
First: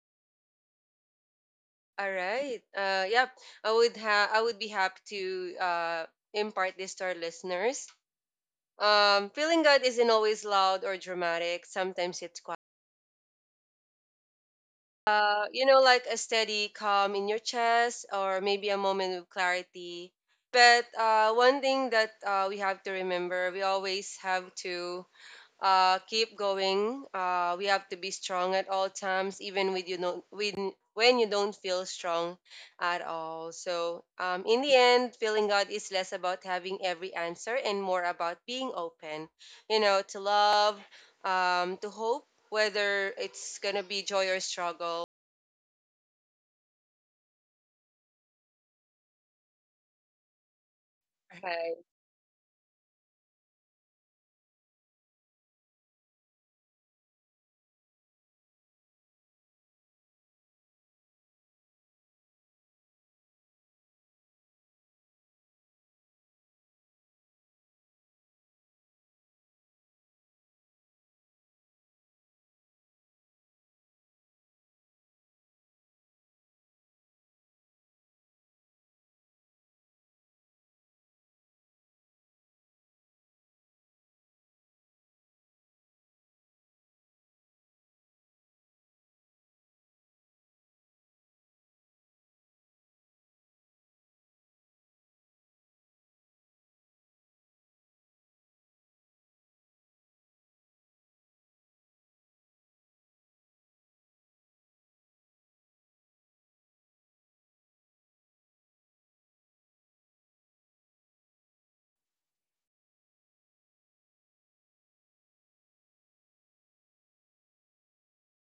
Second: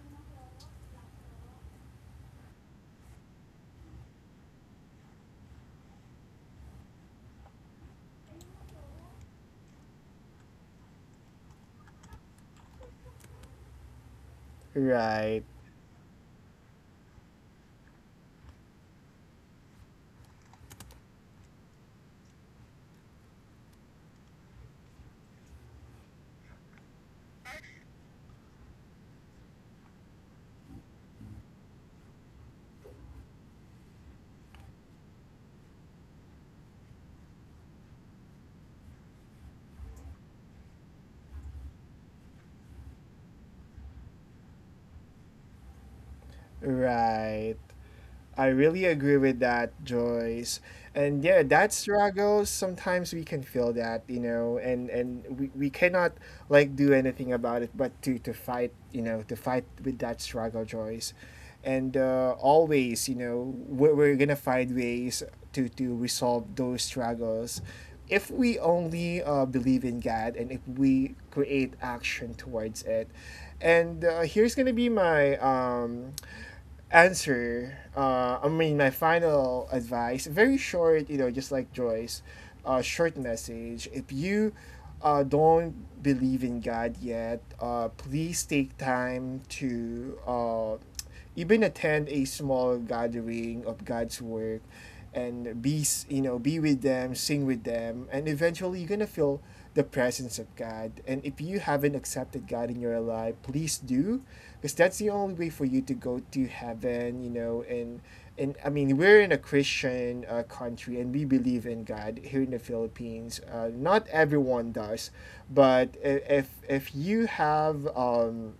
Speaker 2: All right. Uh, yep. I would have. I would be happy to uh impart this to our listeners. Um, feeling God isn't always loud or dramatic. Sometimes it's quiet.
Speaker 1: Right.
Speaker 2: Uh, you know, like a steady calm in your chest, or maybe a moment of clarity. But uh, one thing that uh, we have to remember, we always have to uh, keep going. Uh, we have to be strong at all times, even with you don't when when you don't feel strong at all. So um, in the end, feeling God is less about having every answer and more about being open. You know, to love, um, to hope, whether it's gonna be joy or struggle.
Speaker 1: Right. I really agree with that, Joyce. And yeah, that
Speaker 2: Right.
Speaker 1: struggle, sometimes we can feel that, you know, and and we, we cannot like do anything about it but to to fight, you know, to fight with that struggle, Joyce. And uh, always, you know, we're, we're gonna find ways to to resolve those struggles if we only uh, believe in God and if we create action towards it. And uh, here's gonna be my um answer, uh, I mean, my final advice, very short, you know, just like Joyce, uh, short message. If you uh, don't believe in God yet, uh, please take time to uh, even attend a small gathering of God's work and be you know be with them, sing with them, and eventually you're gonna feel the presence of God. And if you haven't accepted God in your life, please do, because that's the only way for you to go to heaven. You know and and I mean, we're in a Christian uh, country, and we believe in God here in the Philippines. Uh, not everyone does, but if if you have, um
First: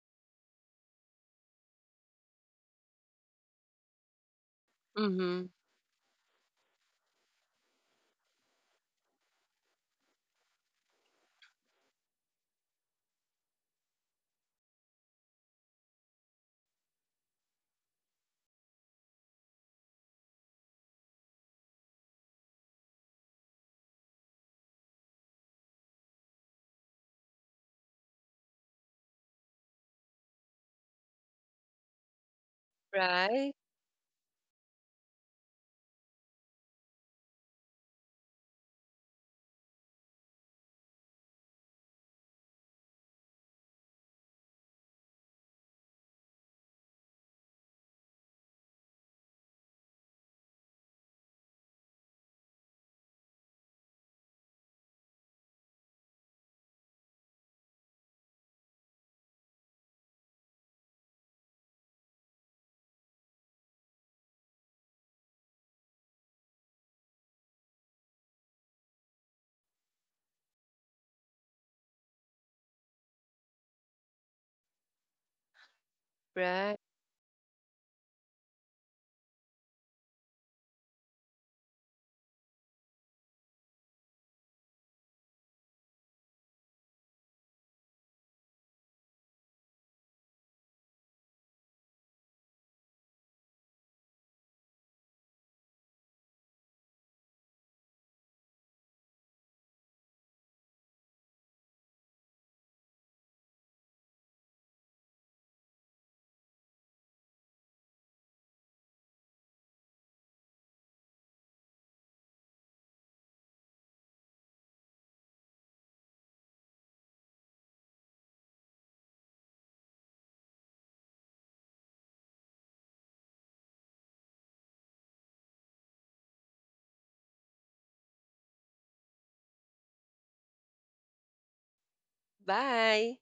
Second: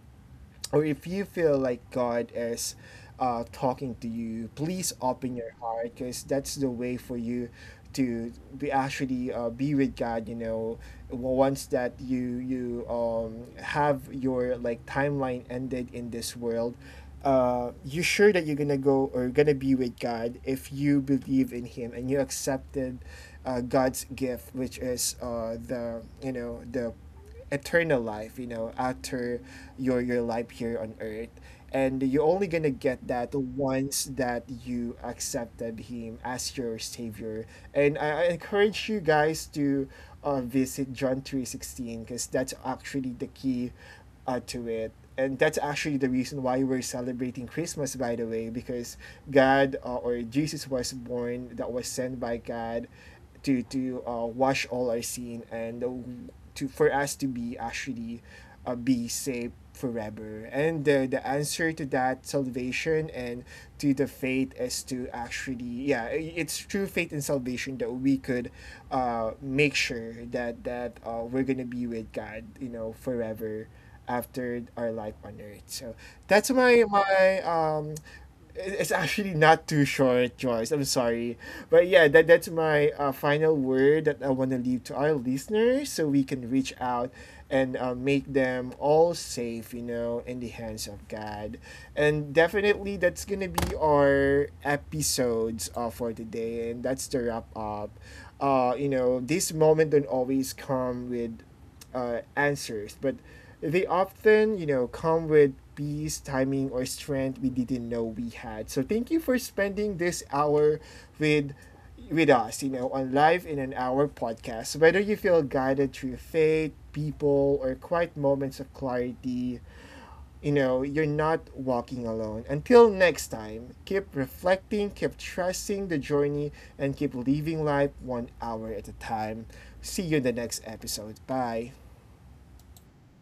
Speaker 1: or if you feel like God is uh, talking to you, please open
Speaker 2: Mm-hmm.
Speaker 1: your heart because that's the way for you to be actually uh, be with God. You know, W- once that you you um, have your like timeline ended in this world, Uh, you're sure that you're gonna go or gonna be with God if you believe in Him and you accepted uh, God's gift, which is uh, the you know the eternal life, you know, after your your life here on earth. And you're only gonna get that
Speaker 2: Right.
Speaker 1: once that you accepted him as your savior. And I, I encourage you guys to uh, visit John three sixteen because that's actually the key, uh, to it. And that's actually the reason why we're celebrating Christmas, by the way, because God, uh, or Jesus, was born, that was sent by God, to to uh, watch all our scene, and uh, to for us to be actually uh, be safe forever, and the, the answer to that salvation and to the faith is to actually, yeah i- it's through faith and salvation that we could uh make sure that that uh, we're gonna be with God you know forever after our life on earth. So that's
Speaker 2: Right.
Speaker 1: my my um it- it's actually not too short, Joyce. I'm sorry. But yeah, that, that's my uh, final word that I want to leave to our listeners so we can reach out and uh, make them all safe, you know, in the hands of God. And definitely, that's going to be our episodes uh, for today. And that's the wrap up. Uh, you know, this moment don't always come with uh, answers, but they often, you know, come with piece, timing, or strength we didn't know we had. So thank you for spending this hour with with us, you know, on Live in an Hour Podcast. Whether you feel guided through faith, people, or quiet moments of clarity, you know, you're not walking alone. Until next time, keep reflecting, keep trusting the journey, and keep living life one hour at a time. See you in the next episode. Bye.
Speaker 2: Bye.